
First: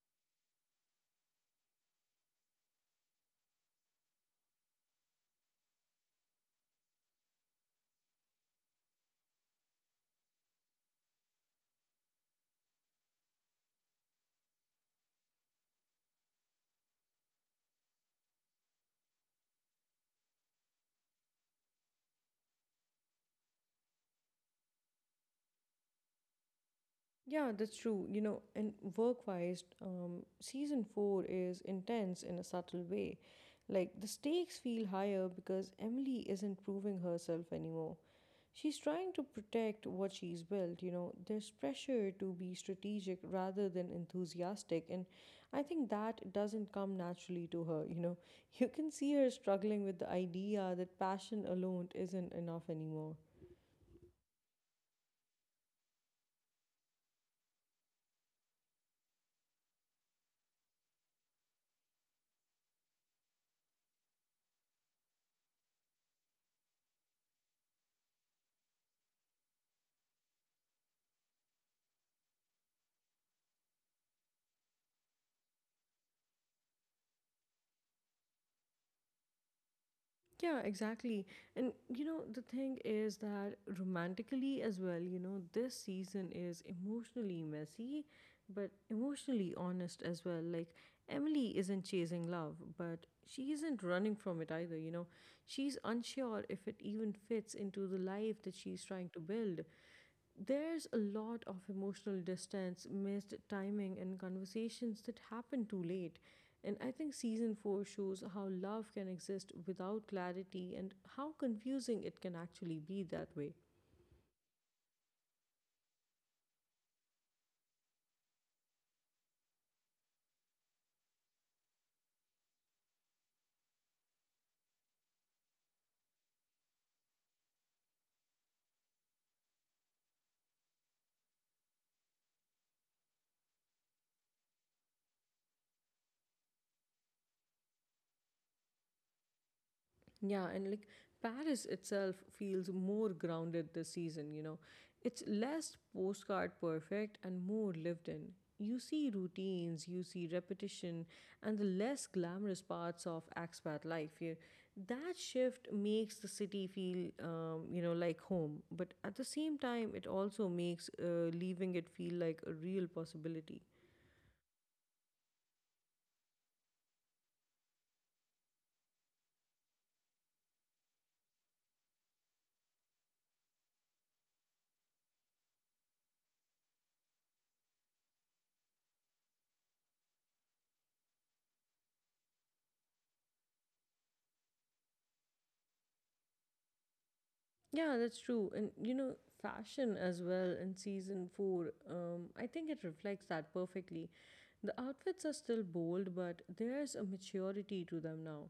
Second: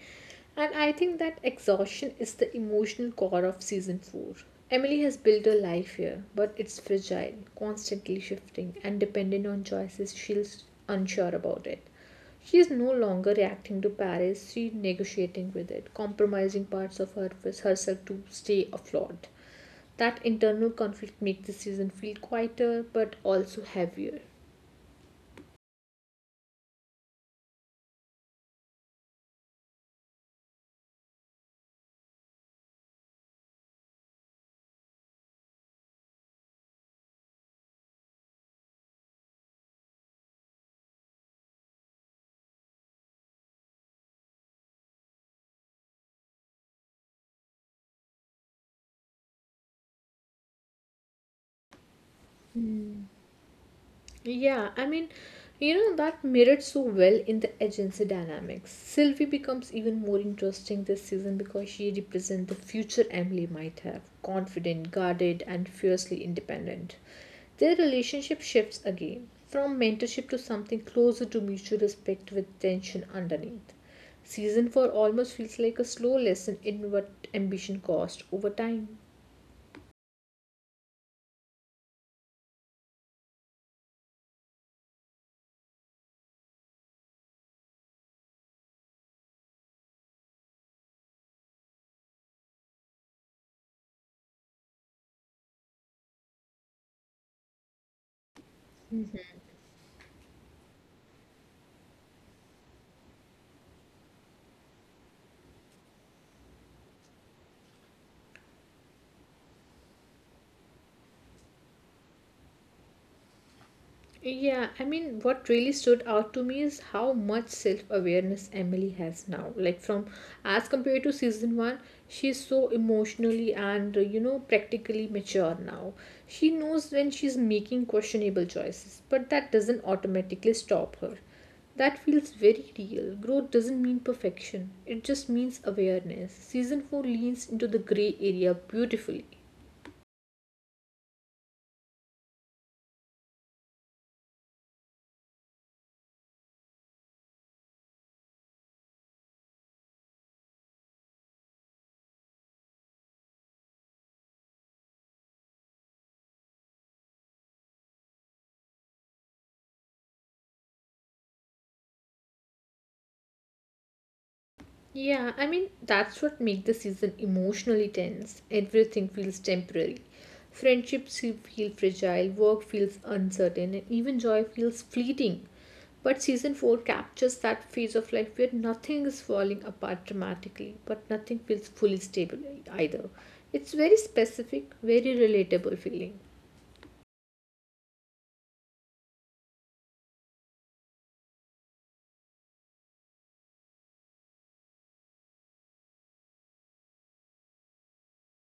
[SPEAKER 2] And I think that exhaustion is the emotional core of season 4. Emily has built her life here, but it's fragile, constantly shifting, and dependent on choices she's unsure about it. She is no longer reacting to Paris, she's negotiating with it, compromising parts of her with herself to stay afloat. That internal conflict makes the season feel quieter but also heavier.
[SPEAKER 1] Yeah, that's true. You know, and work wise, season four is intense in a subtle way. Like, the stakes feel higher because Emily isn't proving herself anymore. She's trying to protect what she's built, you know. There's pressure to be strategic rather than enthusiastic, and I think that doesn't come naturally to her, you know. You can see her struggling with the idea that passion alone isn't enough anymore.
[SPEAKER 2] Yeah, I mean, that mirrored so well in the agency dynamics. Sylvie becomes even more interesting this season because she represents the future Emily might have confident, guarded, and fiercely independent. Their relationship shifts again from mentorship to something closer to mutual respect with tension underneath. Season 4 almost feels like a slow lesson in what ambition costs over time.
[SPEAKER 1] Yeah, exactly. And you know, the thing is that romantically as well, you know, this season is emotionally messy, but emotionally honest as well. Like, Emily isn't chasing love, but she isn't running from it either, you know. She's unsure if it even fits into the life that she's trying to build. There's a lot of emotional distance, missed timing, and conversations that happen too late. And I think season 4 shows how love can exist without clarity and how confusing it can actually be that way.
[SPEAKER 2] Yeah, I mean, what really stood out to me is how much self-awareness Emily has now. Like from, as compared to season one, she's so emotionally and practically mature now. She knows when she's making questionable choices, but that doesn't automatically stop her. That feels very real. Growth doesn't mean perfection. It just means awareness. Season 4 leans into the gray area beautifully.
[SPEAKER 1] Yeah, and like Paris itself feels more grounded this season, you know. It's less postcard perfect and more lived in. You see routines, you see repetition, and the less glamorous parts of expat life here. That shift makes the city feel, you know, like home. But at the same time, it also makes leaving it feel like a real possibility.
[SPEAKER 2] Yeah, I mean, that's what makes the season emotionally tense. Everything feels temporary. Friendships feel fragile, work feels uncertain, and even joy feels fleeting. But season 4 captures that phase of life where nothing is falling apart dramatically, but nothing feels fully stable either. It's very specific, very relatable feeling.
[SPEAKER 1] Yeah, that's true. And you know, fashion as well in season four, I think it reflects that perfectly. The outfits are still bold, but there's a maturity to them now.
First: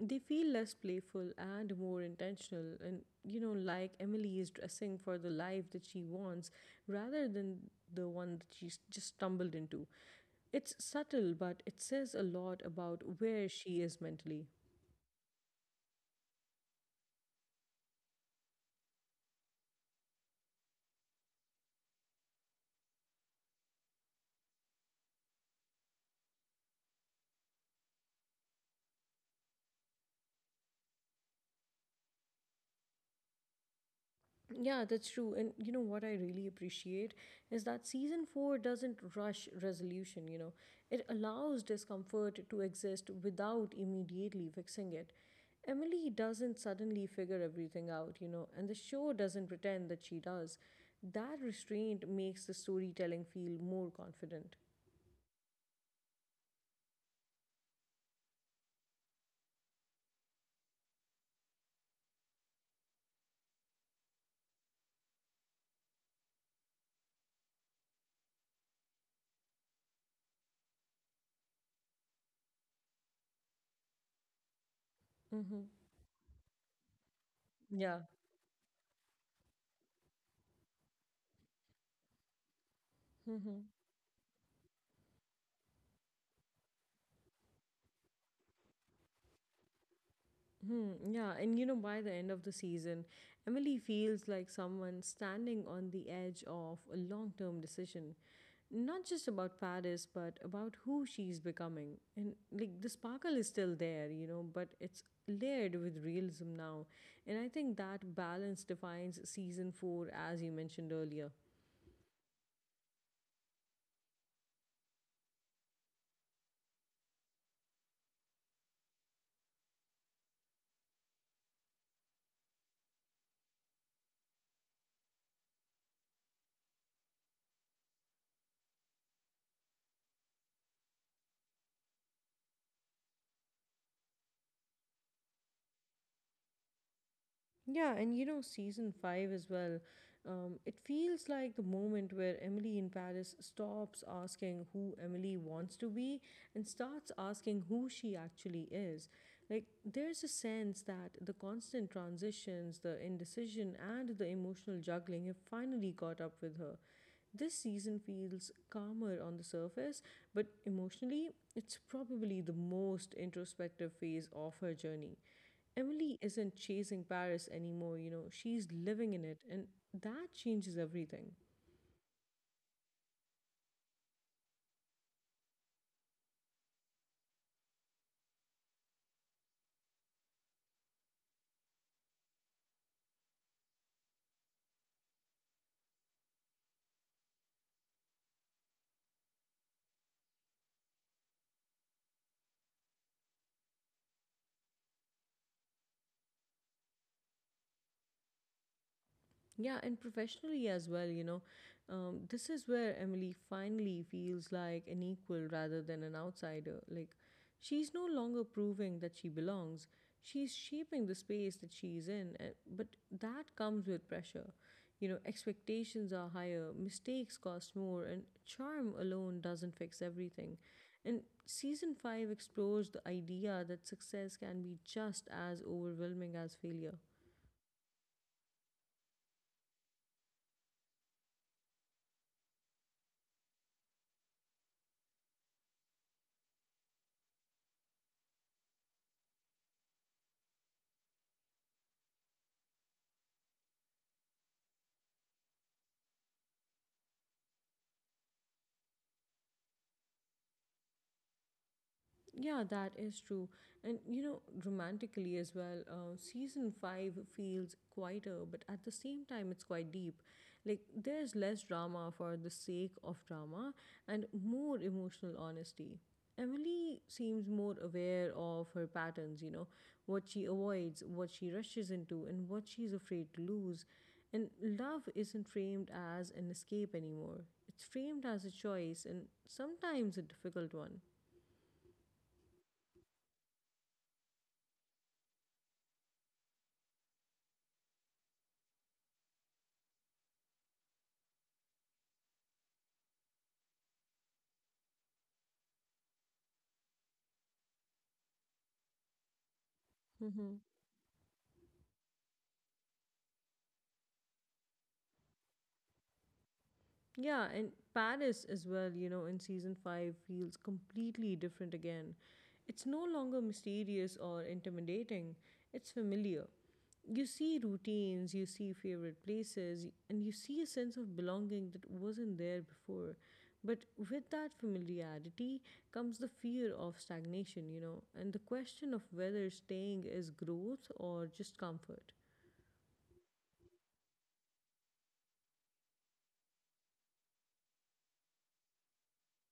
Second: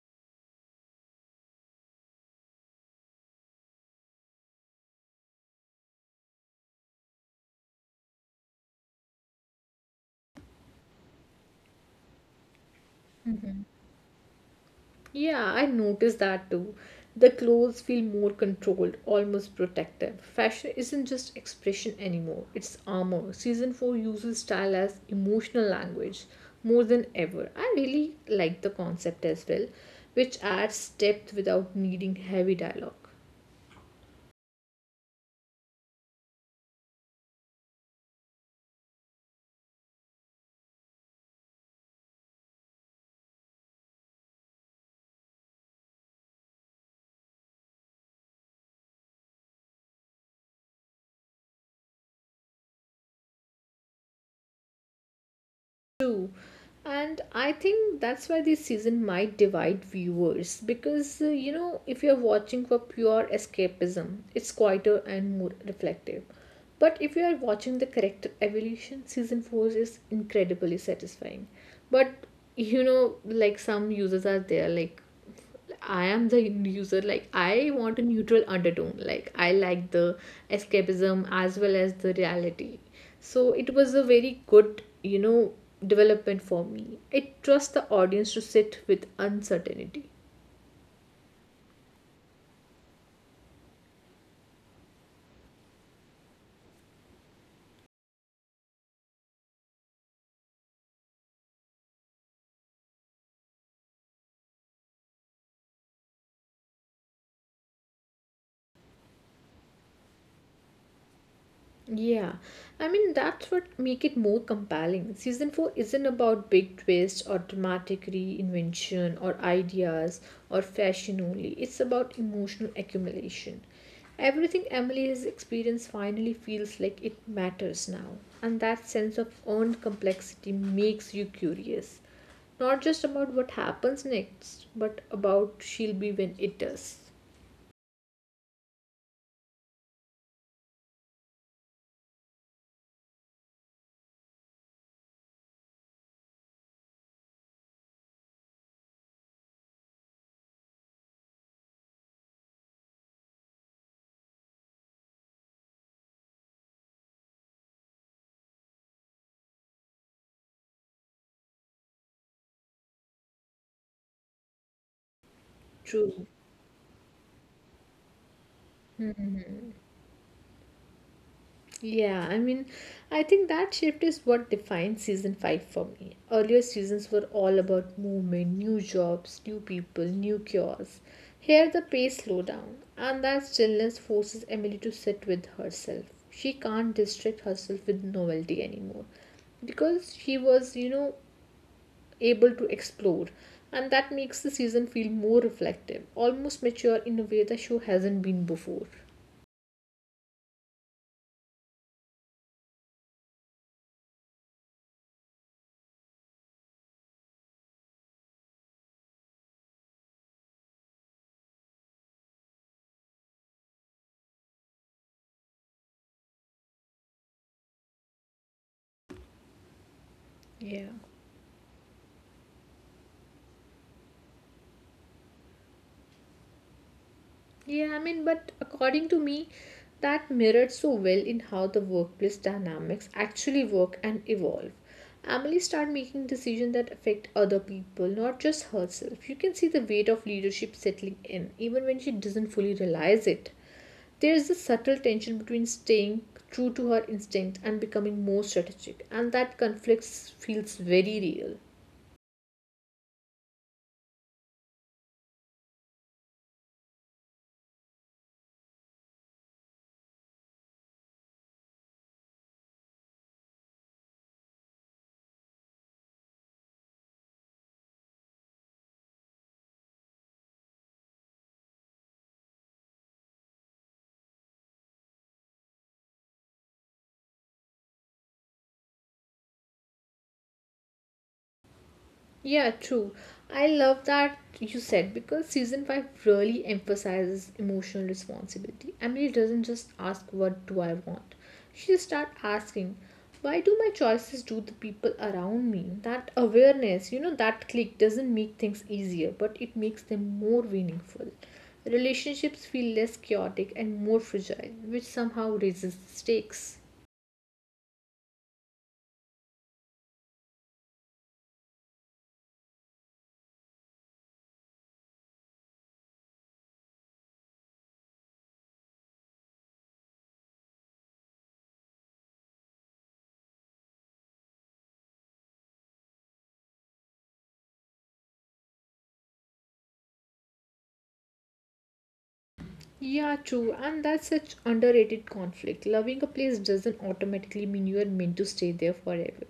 [SPEAKER 1] They feel less playful and more intentional, and you know, like Emily is dressing for the life that she wants rather than the one that she's just stumbled into. It's subtle, but it says a lot about where she is mentally.
[SPEAKER 2] Yeah, I noticed that too. The clothes feel more controlled, almost protective. Fashion isn't just expression anymore, it's armor. Season 4 uses style as emotional language more than ever. I really like the concept as well, which adds depth without needing heavy dialogue.
[SPEAKER 1] Yeah, that's true. And you know what I really appreciate is that season four doesn't rush resolution, you know, it allows discomfort to exist without immediately fixing it. Emily doesn't suddenly figure everything out, you know, and the show doesn't pretend that she does. That restraint makes the storytelling feel more confident.
[SPEAKER 2] True. And I think that's why this season might divide viewers because if you're watching for pure escapism, it's quieter and more reflective. But if you are watching the character evolution, season 4 is incredibly satisfying. But like some users are there, like
[SPEAKER 1] Mm-hmm.
[SPEAKER 2] I am the user, like I want
[SPEAKER 1] Yeah.
[SPEAKER 2] a neutral undertone. Like I like the escapism as well as the reality. So
[SPEAKER 1] Mm-hmm.
[SPEAKER 2] it was a very good, development for me. It trusts the audience to sit with uncertainty.
[SPEAKER 1] Hmm, yeah, and you know, by the end of the season, Emily feels like someone standing on the edge of a long term decision, not just about Paris, but about who she's becoming. And like the sparkle is still there, you know, but it's layered with realism now. And I think that balance defines season four, as you mentioned earlier.
[SPEAKER 2] Yeah, I mean that's what make it more compelling. Season 4 isn't about big twists or dramatic reinvention or ideas or fashion only. It's about emotional accumulation. Everything Emily has experienced finally feels like it matters now, and that sense of earned complexity makes you curious, not just about what happens next, but about she'll be when it does.
[SPEAKER 1] Yeah, and you know, season five as well. It feels like the moment where Emily in Paris stops asking who Emily wants to be and starts asking who she actually is. Like, there's a sense that the constant transitions, the indecision, and the emotional juggling have finally caught up with her. This season feels calmer on the surface, but emotionally, it's probably the most introspective phase of her journey. Emily
[SPEAKER 2] True.
[SPEAKER 1] isn't chasing Paris anymore, you know, she's living in it, and that changes everything.
[SPEAKER 2] Yeah, I mean, I think that shift is what defines season 5 for me. Earlier seasons were all about movement, new jobs, new people, new cures. Here, the pace slowed down, and that stillness forces Emily to sit with herself. She can't distract herself with novelty anymore because she was, able to explore, and that makes the season feel more reflective, almost mature in a way the show hasn't been before.
[SPEAKER 1] Yeah, and professionally as well, you know. This is where Emily finally feels like an equal rather than an outsider. Like, she's no longer proving that she belongs. She's shaping the space that she's in, but that comes with pressure. You know, expectations are higher, mistakes cost more, and charm alone doesn't fix everything.
[SPEAKER 2] Yeah.
[SPEAKER 1] And season 5 explores the idea that success can be just as overwhelming as failure.
[SPEAKER 2] Yeah, I mean, but according to me, that mirrored so well in how the workplace dynamics actually work and evolve. Emily started making decisions that affect other people, not just herself. You can see the weight of leadership settling in, even when she doesn't fully realize it. There is a subtle tension between staying true to her instinct and becoming more strategic, and that conflict feels very real.
[SPEAKER 1] Yeah, that is true. And you know, romantically as well, season five feels quieter, but at the same time, it's quite deep. Like, there's less drama for the sake of drama and more emotional honesty. Emily seems more aware of her patterns, you know, what she avoids, what she rushes into, and what she's afraid to lose. And love isn't framed as an escape anymore, it's framed as a choice and sometimes a difficult one.
[SPEAKER 2] Yeah, true. I love that you said because season 5 really emphasizes emotional responsibility. Emily doesn't just ask, "What do I want?" She starts asking, "Why do my choices do the people around me?" That awareness, that click doesn't make things easier, but it makes them
[SPEAKER 1] Mm-hmm.
[SPEAKER 2] more meaningful. Relationships feel less chaotic and more fragile, which somehow raises the stakes.
[SPEAKER 1] Yeah, and Paris as well, you know, in season 5 feels completely different again. It's no longer mysterious or intimidating, it's familiar. You see routines, you see favorite places, and you see a sense of belonging that wasn't there before. But with that familiarity comes the fear of stagnation, you know, and the question of whether staying is growth or just comfort.
[SPEAKER 2] Yeah, true. And that's such underrated conflict. Loving a place doesn't automatically mean you are meant to stay there forever.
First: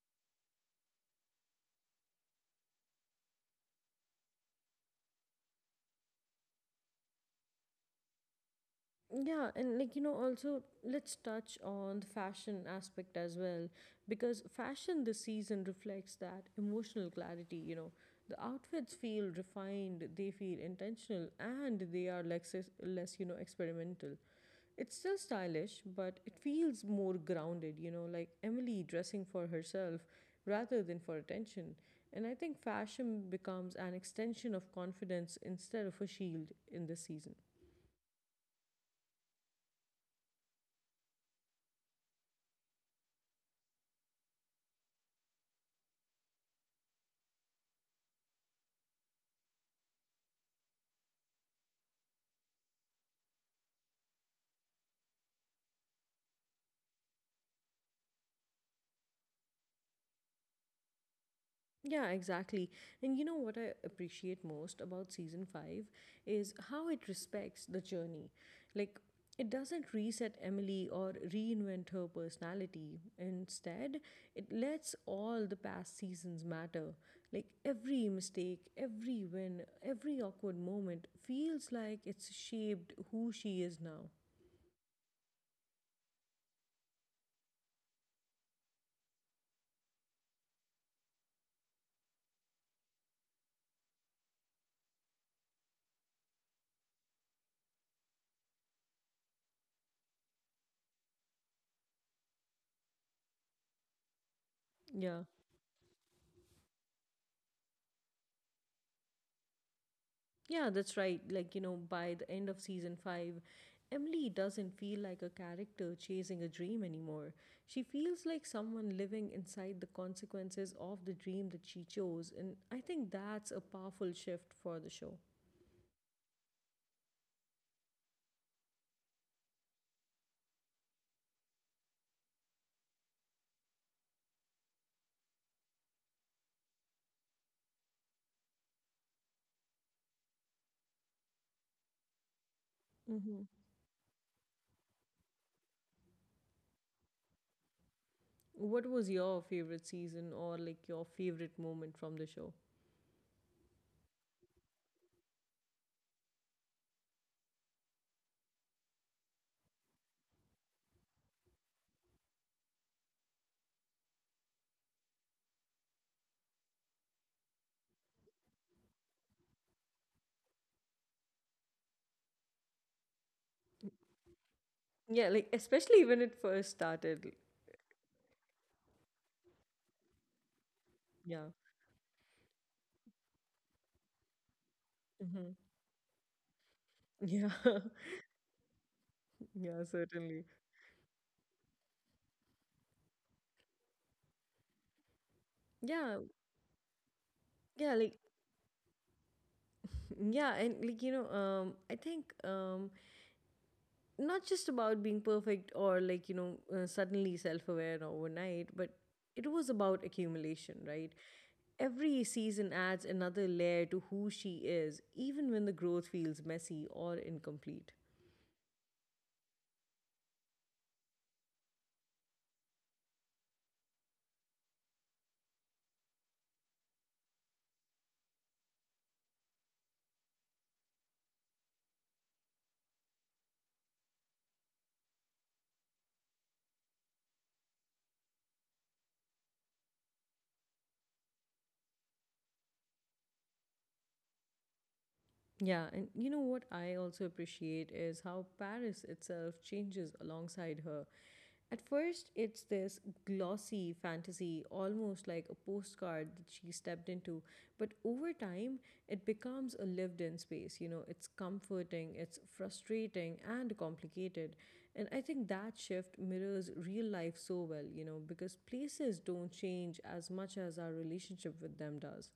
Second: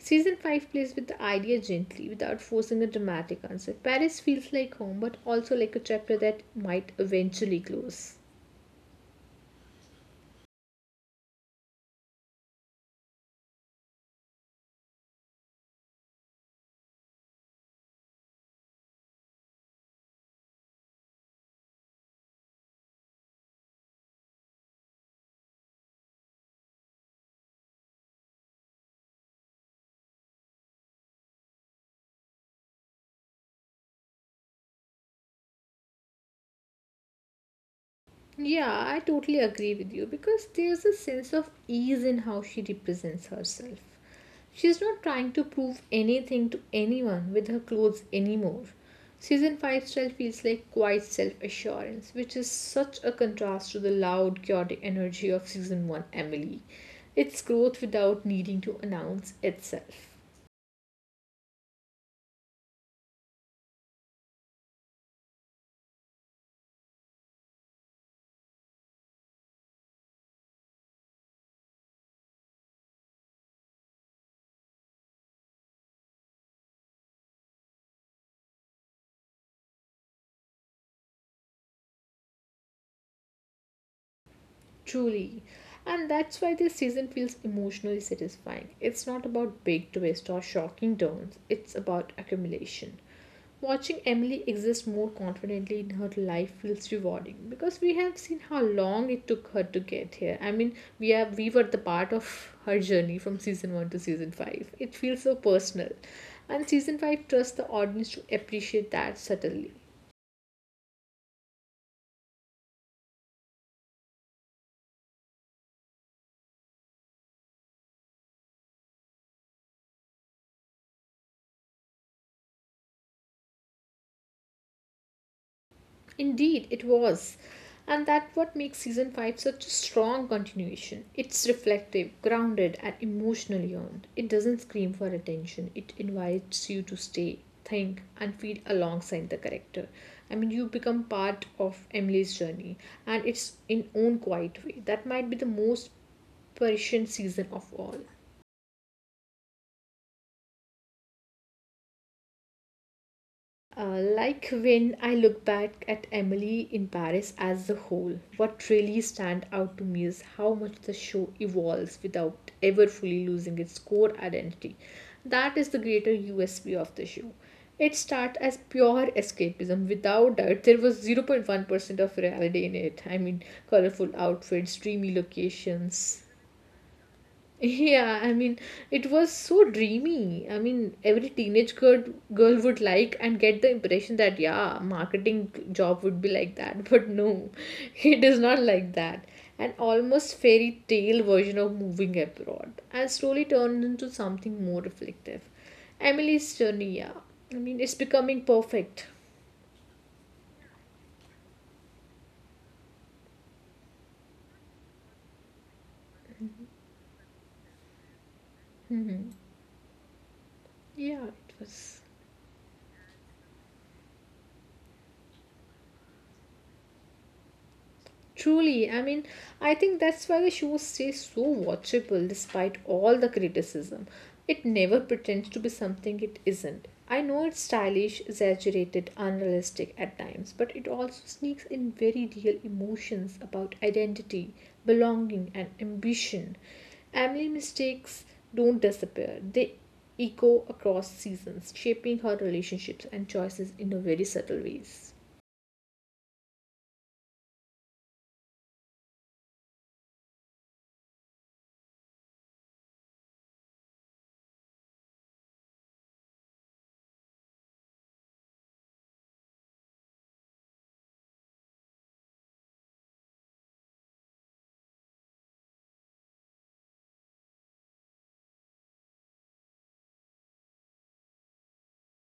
[SPEAKER 2] Season 5 plays with the idea gently without forcing a dramatic answer. Paris feels like home, but also like a chapter that might eventually close.
[SPEAKER 1] Yeah, and like you know, also let's touch on the fashion aspect as well, because fashion this season reflects that emotional clarity. You know, the outfits feel refined, they feel intentional, and they are less you know, experimental. It's still stylish, but it feels more grounded. You know, like Emily dressing for herself rather than for attention. And I think fashion becomes an extension of confidence instead of a shield in this season.
[SPEAKER 2] Yeah, I totally agree with you because there's a sense of ease in how she represents herself. She's not trying to prove anything to anyone with her clothes anymore. Season 5 style feels like quiet self assurance, which is such a contrast to the loud, chaotic energy of season 1 Emily. It's growth without needing to announce itself.
[SPEAKER 1] Yeah, exactly. And you know what I appreciate most about season 5 is how it respects the journey. Like, it doesn't reset Emily or reinvent her personality. Instead, it lets all the past seasons matter. Like, every mistake, every win, every awkward moment feels like it's shaped who she is now.
[SPEAKER 2] Truly. And that's why this season feels emotionally satisfying. It's not about big twists or shocking turns, it's about accumulation. Watching Emily exist more confidently in her life feels rewarding because we have seen how long it took her to get here. I mean, we were the part of her journey from season 1 to season 5. It
[SPEAKER 1] Yeah.
[SPEAKER 2] feels so personal. And season 5 trusts the audience to appreciate that subtly.
[SPEAKER 1] Yeah, that's right. Like, you know, by the end of season five, Emily doesn't feel like a character chasing a dream anymore. She feels like someone living inside the consequences of the dream that she chose. And I think that's a powerful shift for the show.
[SPEAKER 2] Indeed, it was. And that what makes season 5 such a strong continuation. It's reflective, grounded, and emotionally earned. It doesn't scream for attention. It invites you to stay, think, and feel alongside the character. I mean, you become part of Emily's journey, and
[SPEAKER 1] hmm
[SPEAKER 2] it's in own quiet way. That might be the most perishing season of all.
[SPEAKER 1] What was your favorite season or like your favorite moment from the show?
[SPEAKER 2] Like when I look back at Emily in Paris as a whole, what really stand out to me is how much the show evolves without ever fully losing its core identity. That is the greater USP of the show. It started as pure escapism. Without doubt, there was 0.1% of reality in it. I mean, colorful outfits, dreamy
[SPEAKER 1] Yeah, like especially when
[SPEAKER 2] locations,
[SPEAKER 1] it first started.
[SPEAKER 2] yeah, I mean, it was so dreamy. I mean, every
[SPEAKER 1] Yeah.
[SPEAKER 2] teenage girl would like and get the impression that yeah,
[SPEAKER 1] hmm
[SPEAKER 2] marketing job would be like that. But no,
[SPEAKER 1] Yeah.
[SPEAKER 2] it is not like that. An
[SPEAKER 1] Yeah,
[SPEAKER 2] almost
[SPEAKER 1] certainly.
[SPEAKER 2] fairy tale version of moving abroad, and slowly turned into something more reflective.
[SPEAKER 1] Yeah.
[SPEAKER 2] Emily's journey, yeah. I mean, it's
[SPEAKER 1] Yeah, like
[SPEAKER 2] becoming perfect.
[SPEAKER 1] yeah and like you know, I think not just about being perfect or like you know, suddenly self-aware overnight, but it was about accumulation, right?
[SPEAKER 2] Yeah, it was.
[SPEAKER 1] Every season adds another layer to who she is, even when the growth feels messy or incomplete.
[SPEAKER 2] Truly, I mean, I think that's why the show stays so watchable despite all the criticism. It never pretends to be something it isn't. I know it's stylish, exaggerated, unrealistic at times, but it also sneaks in very real emotions about identity, belonging, and ambition. Emily mistakes don't disappear, they echo across seasons, shaping her relationships and choices in a very subtle ways.
[SPEAKER 1] Yeah, and you know what I also appreciate is how Paris itself changes alongside her. At first, it's this glossy fantasy, almost like a postcard that she stepped into. But over time, it becomes a lived in space. You know, it's comforting, it's frustrating, and complicated. And I think that shift mirrors real life so well, you know, because places don't change as much as our relationship with them does.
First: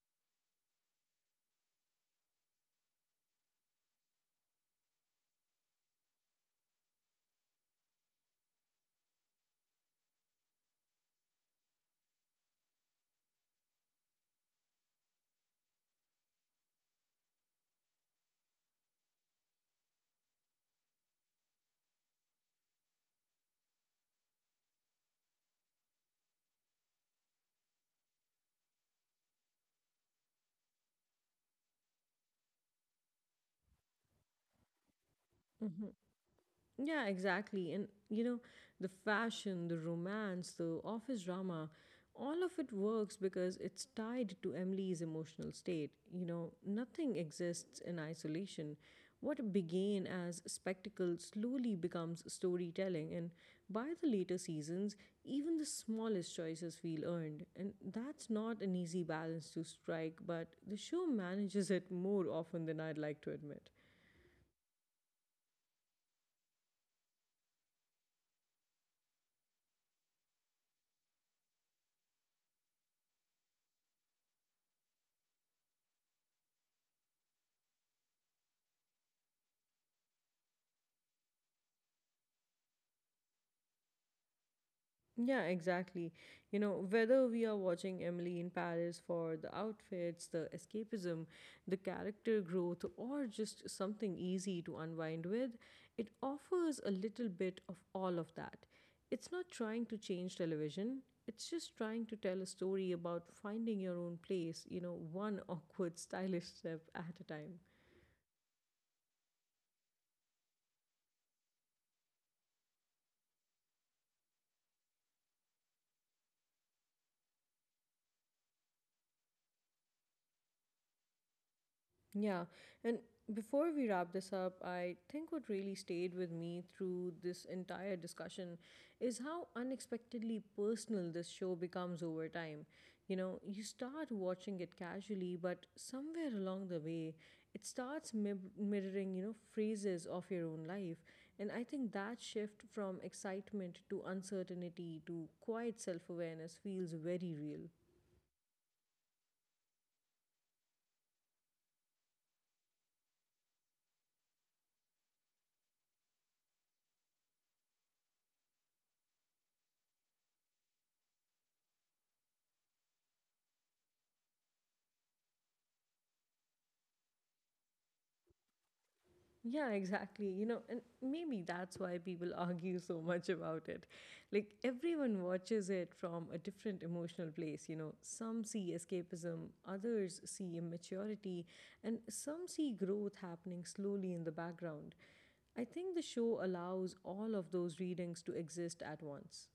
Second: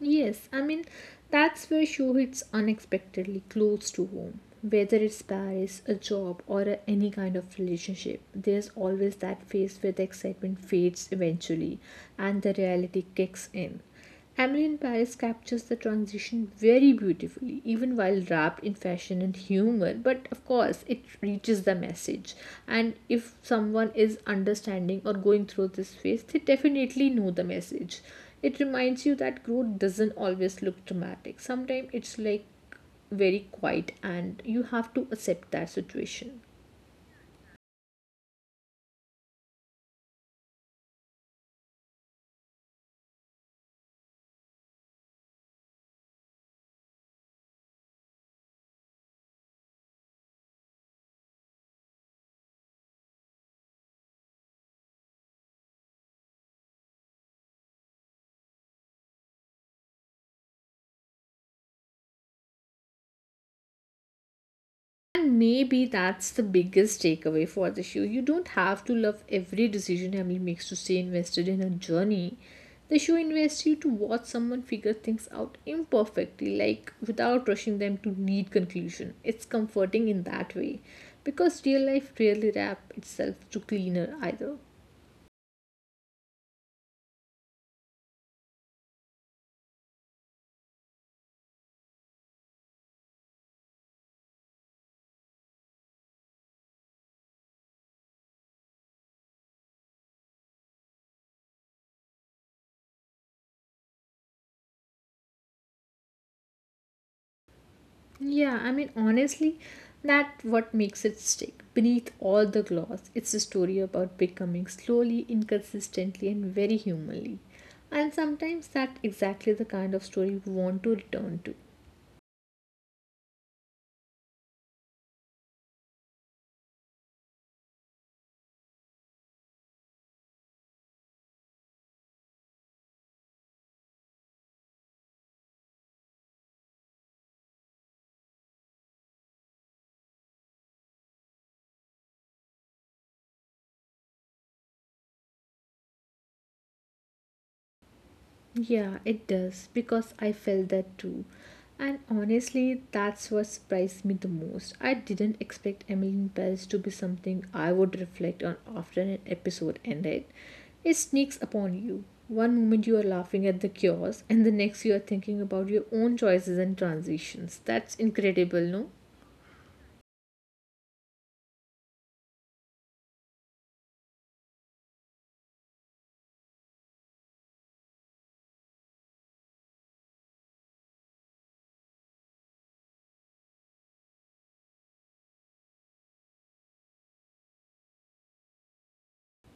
[SPEAKER 2] Yes, I mean, that's where show hits unexpectedly close to home. Whether it's Paris, a job, or a, any kind of relationship, there's always that phase where the excitement fades eventually and the reality kicks in. Emily in Paris captures the transition very beautifully, even while wrapped in fashion and humor. But of course, it reaches the message. And if someone is understanding or going through this phase, they definitely know the message. It reminds you that growth doesn't always look dramatic. Sometimes it's like very quiet and you have to accept that situation.
[SPEAKER 1] Yeah, exactly. And you know, the fashion, the romance, the office drama, all of it works because it's tied to Emily's emotional state. You know, nothing exists in isolation. What began as spectacle slowly becomes storytelling, and by the later seasons, even the smallest choices feel earned. And that's not an easy balance to strike, but the show manages it more often than I'd like to admit.
[SPEAKER 2] And maybe that's the biggest takeaway for the show. You don't have to love every decision Emily makes to stay invested in her journey. The show invests you to watch someone figure things out imperfectly, like without rushing them to neat conclusion. It's comforting in that way, because real life rarely wraps itself to cleaner either.
[SPEAKER 1] Yeah, exactly. You know, whether we are watching Emily in Paris for the outfits, the escapism, the character growth, or just something easy to unwind with, it offers a little bit of all of that. It's not trying to change television, it's just trying to tell a story about finding your own place, you know, one awkward, stylish step at a time.
[SPEAKER 2] Yeah, I mean, honestly, that what makes it stick. Beneath all the gloss, it's a story about becoming slowly, inconsistently, and very humanly. And sometimes that's exactly the kind of story we want to return to.
[SPEAKER 1] Yeah, and before we wrap this up, I think what really stayed with me through this entire discussion is how unexpectedly personal this show becomes over time. You know, you start watching it casually, but somewhere along the way, it starts mirroring, you know, phrases of your own life. And I think that shift from excitement to uncertainty to quiet self awareness feels very real.
[SPEAKER 2] Yeah, it does because I felt that too. And honestly, that's what surprised me the most. I didn't expect Emily in Paris to be something I would reflect on after an episode ended. It sneaks upon you. One moment you are laughing at the chaos, and the next you are thinking about your own choices and transitions. That's incredible, no?
[SPEAKER 1] Yeah, exactly. You know, and maybe that's why people argue so much about it. Like, everyone watches it from a different emotional place. You know, some see escapism, others see immaturity, and some see growth happening slowly in the background. I think the show allows all of those readings to exist at once.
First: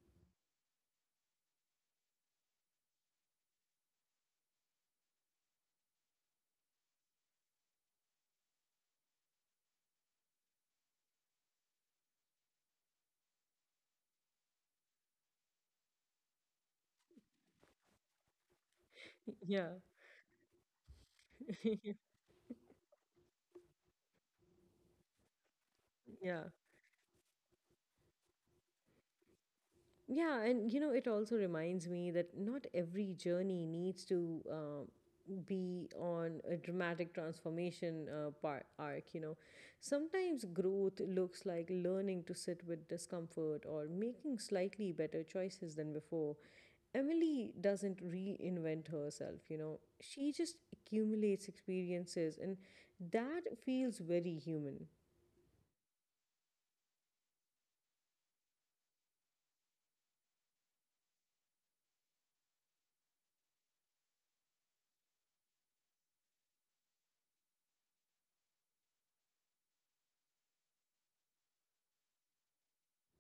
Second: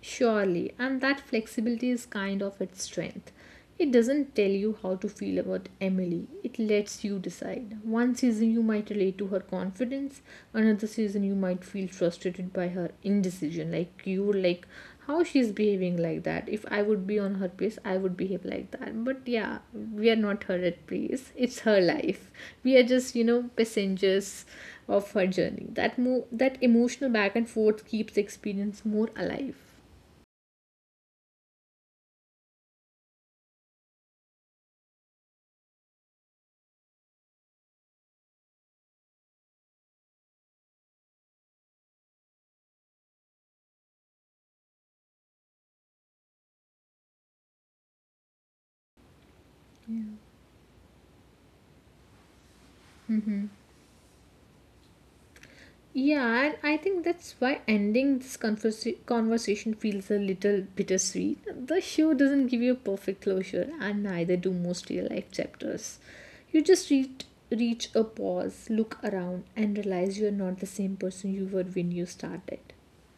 [SPEAKER 2] Surely, and that flexibility is kind of its strength. It doesn't tell you how to feel about Emily, it lets you decide. One season you might relate to her confidence, another season you might feel frustrated by her indecision. Like, you would like how she's behaving like that. If I would be on her place, I would behave like that. But yeah,
[SPEAKER 1] Yeah.
[SPEAKER 2] we are not her at place, it's her life. We are just, you know, passengers of her journey. That, mo-
[SPEAKER 1] Yeah.
[SPEAKER 2] that emotional back and forth keeps the experience more alive.
[SPEAKER 1] Yeah, and you know, it also reminds me that not every journey needs to be on a dramatic transformation arc, you know. Sometimes growth looks like learning to sit with discomfort or making slightly better choices than before. Emily doesn't reinvent herself, you know, she just accumulates experiences, and that feels very human.
[SPEAKER 2] Yeah, and I think that's why ending this conversation feels a little bittersweet. The show doesn't give you a perfect closure, and neither do most real life chapters. You just reach a pause, look around, and realize you're not the same person you were when you started.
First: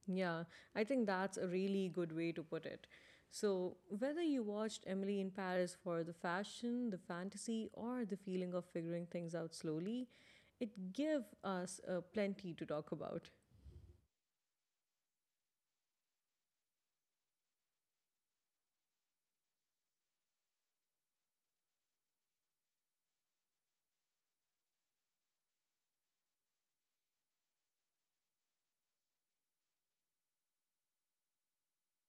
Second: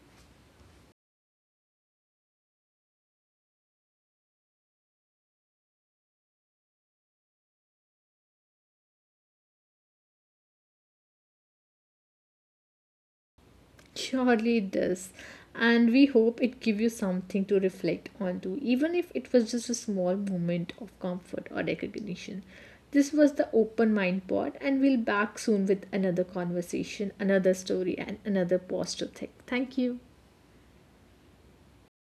[SPEAKER 1] Yeah, I think that's a really good way to put it. So, whether you watched Emily in Paris for the fashion, the fantasy, or the feeling of figuring things out slowly, it gave us plenty to talk about.
[SPEAKER 2] Surely it does. And we hope it give you something to reflect onto, even if it was just a small moment of comfort or recognition. This was the Open Mind Pod, and we'll back soon with another conversation, another story, and another pause to think. Thank you.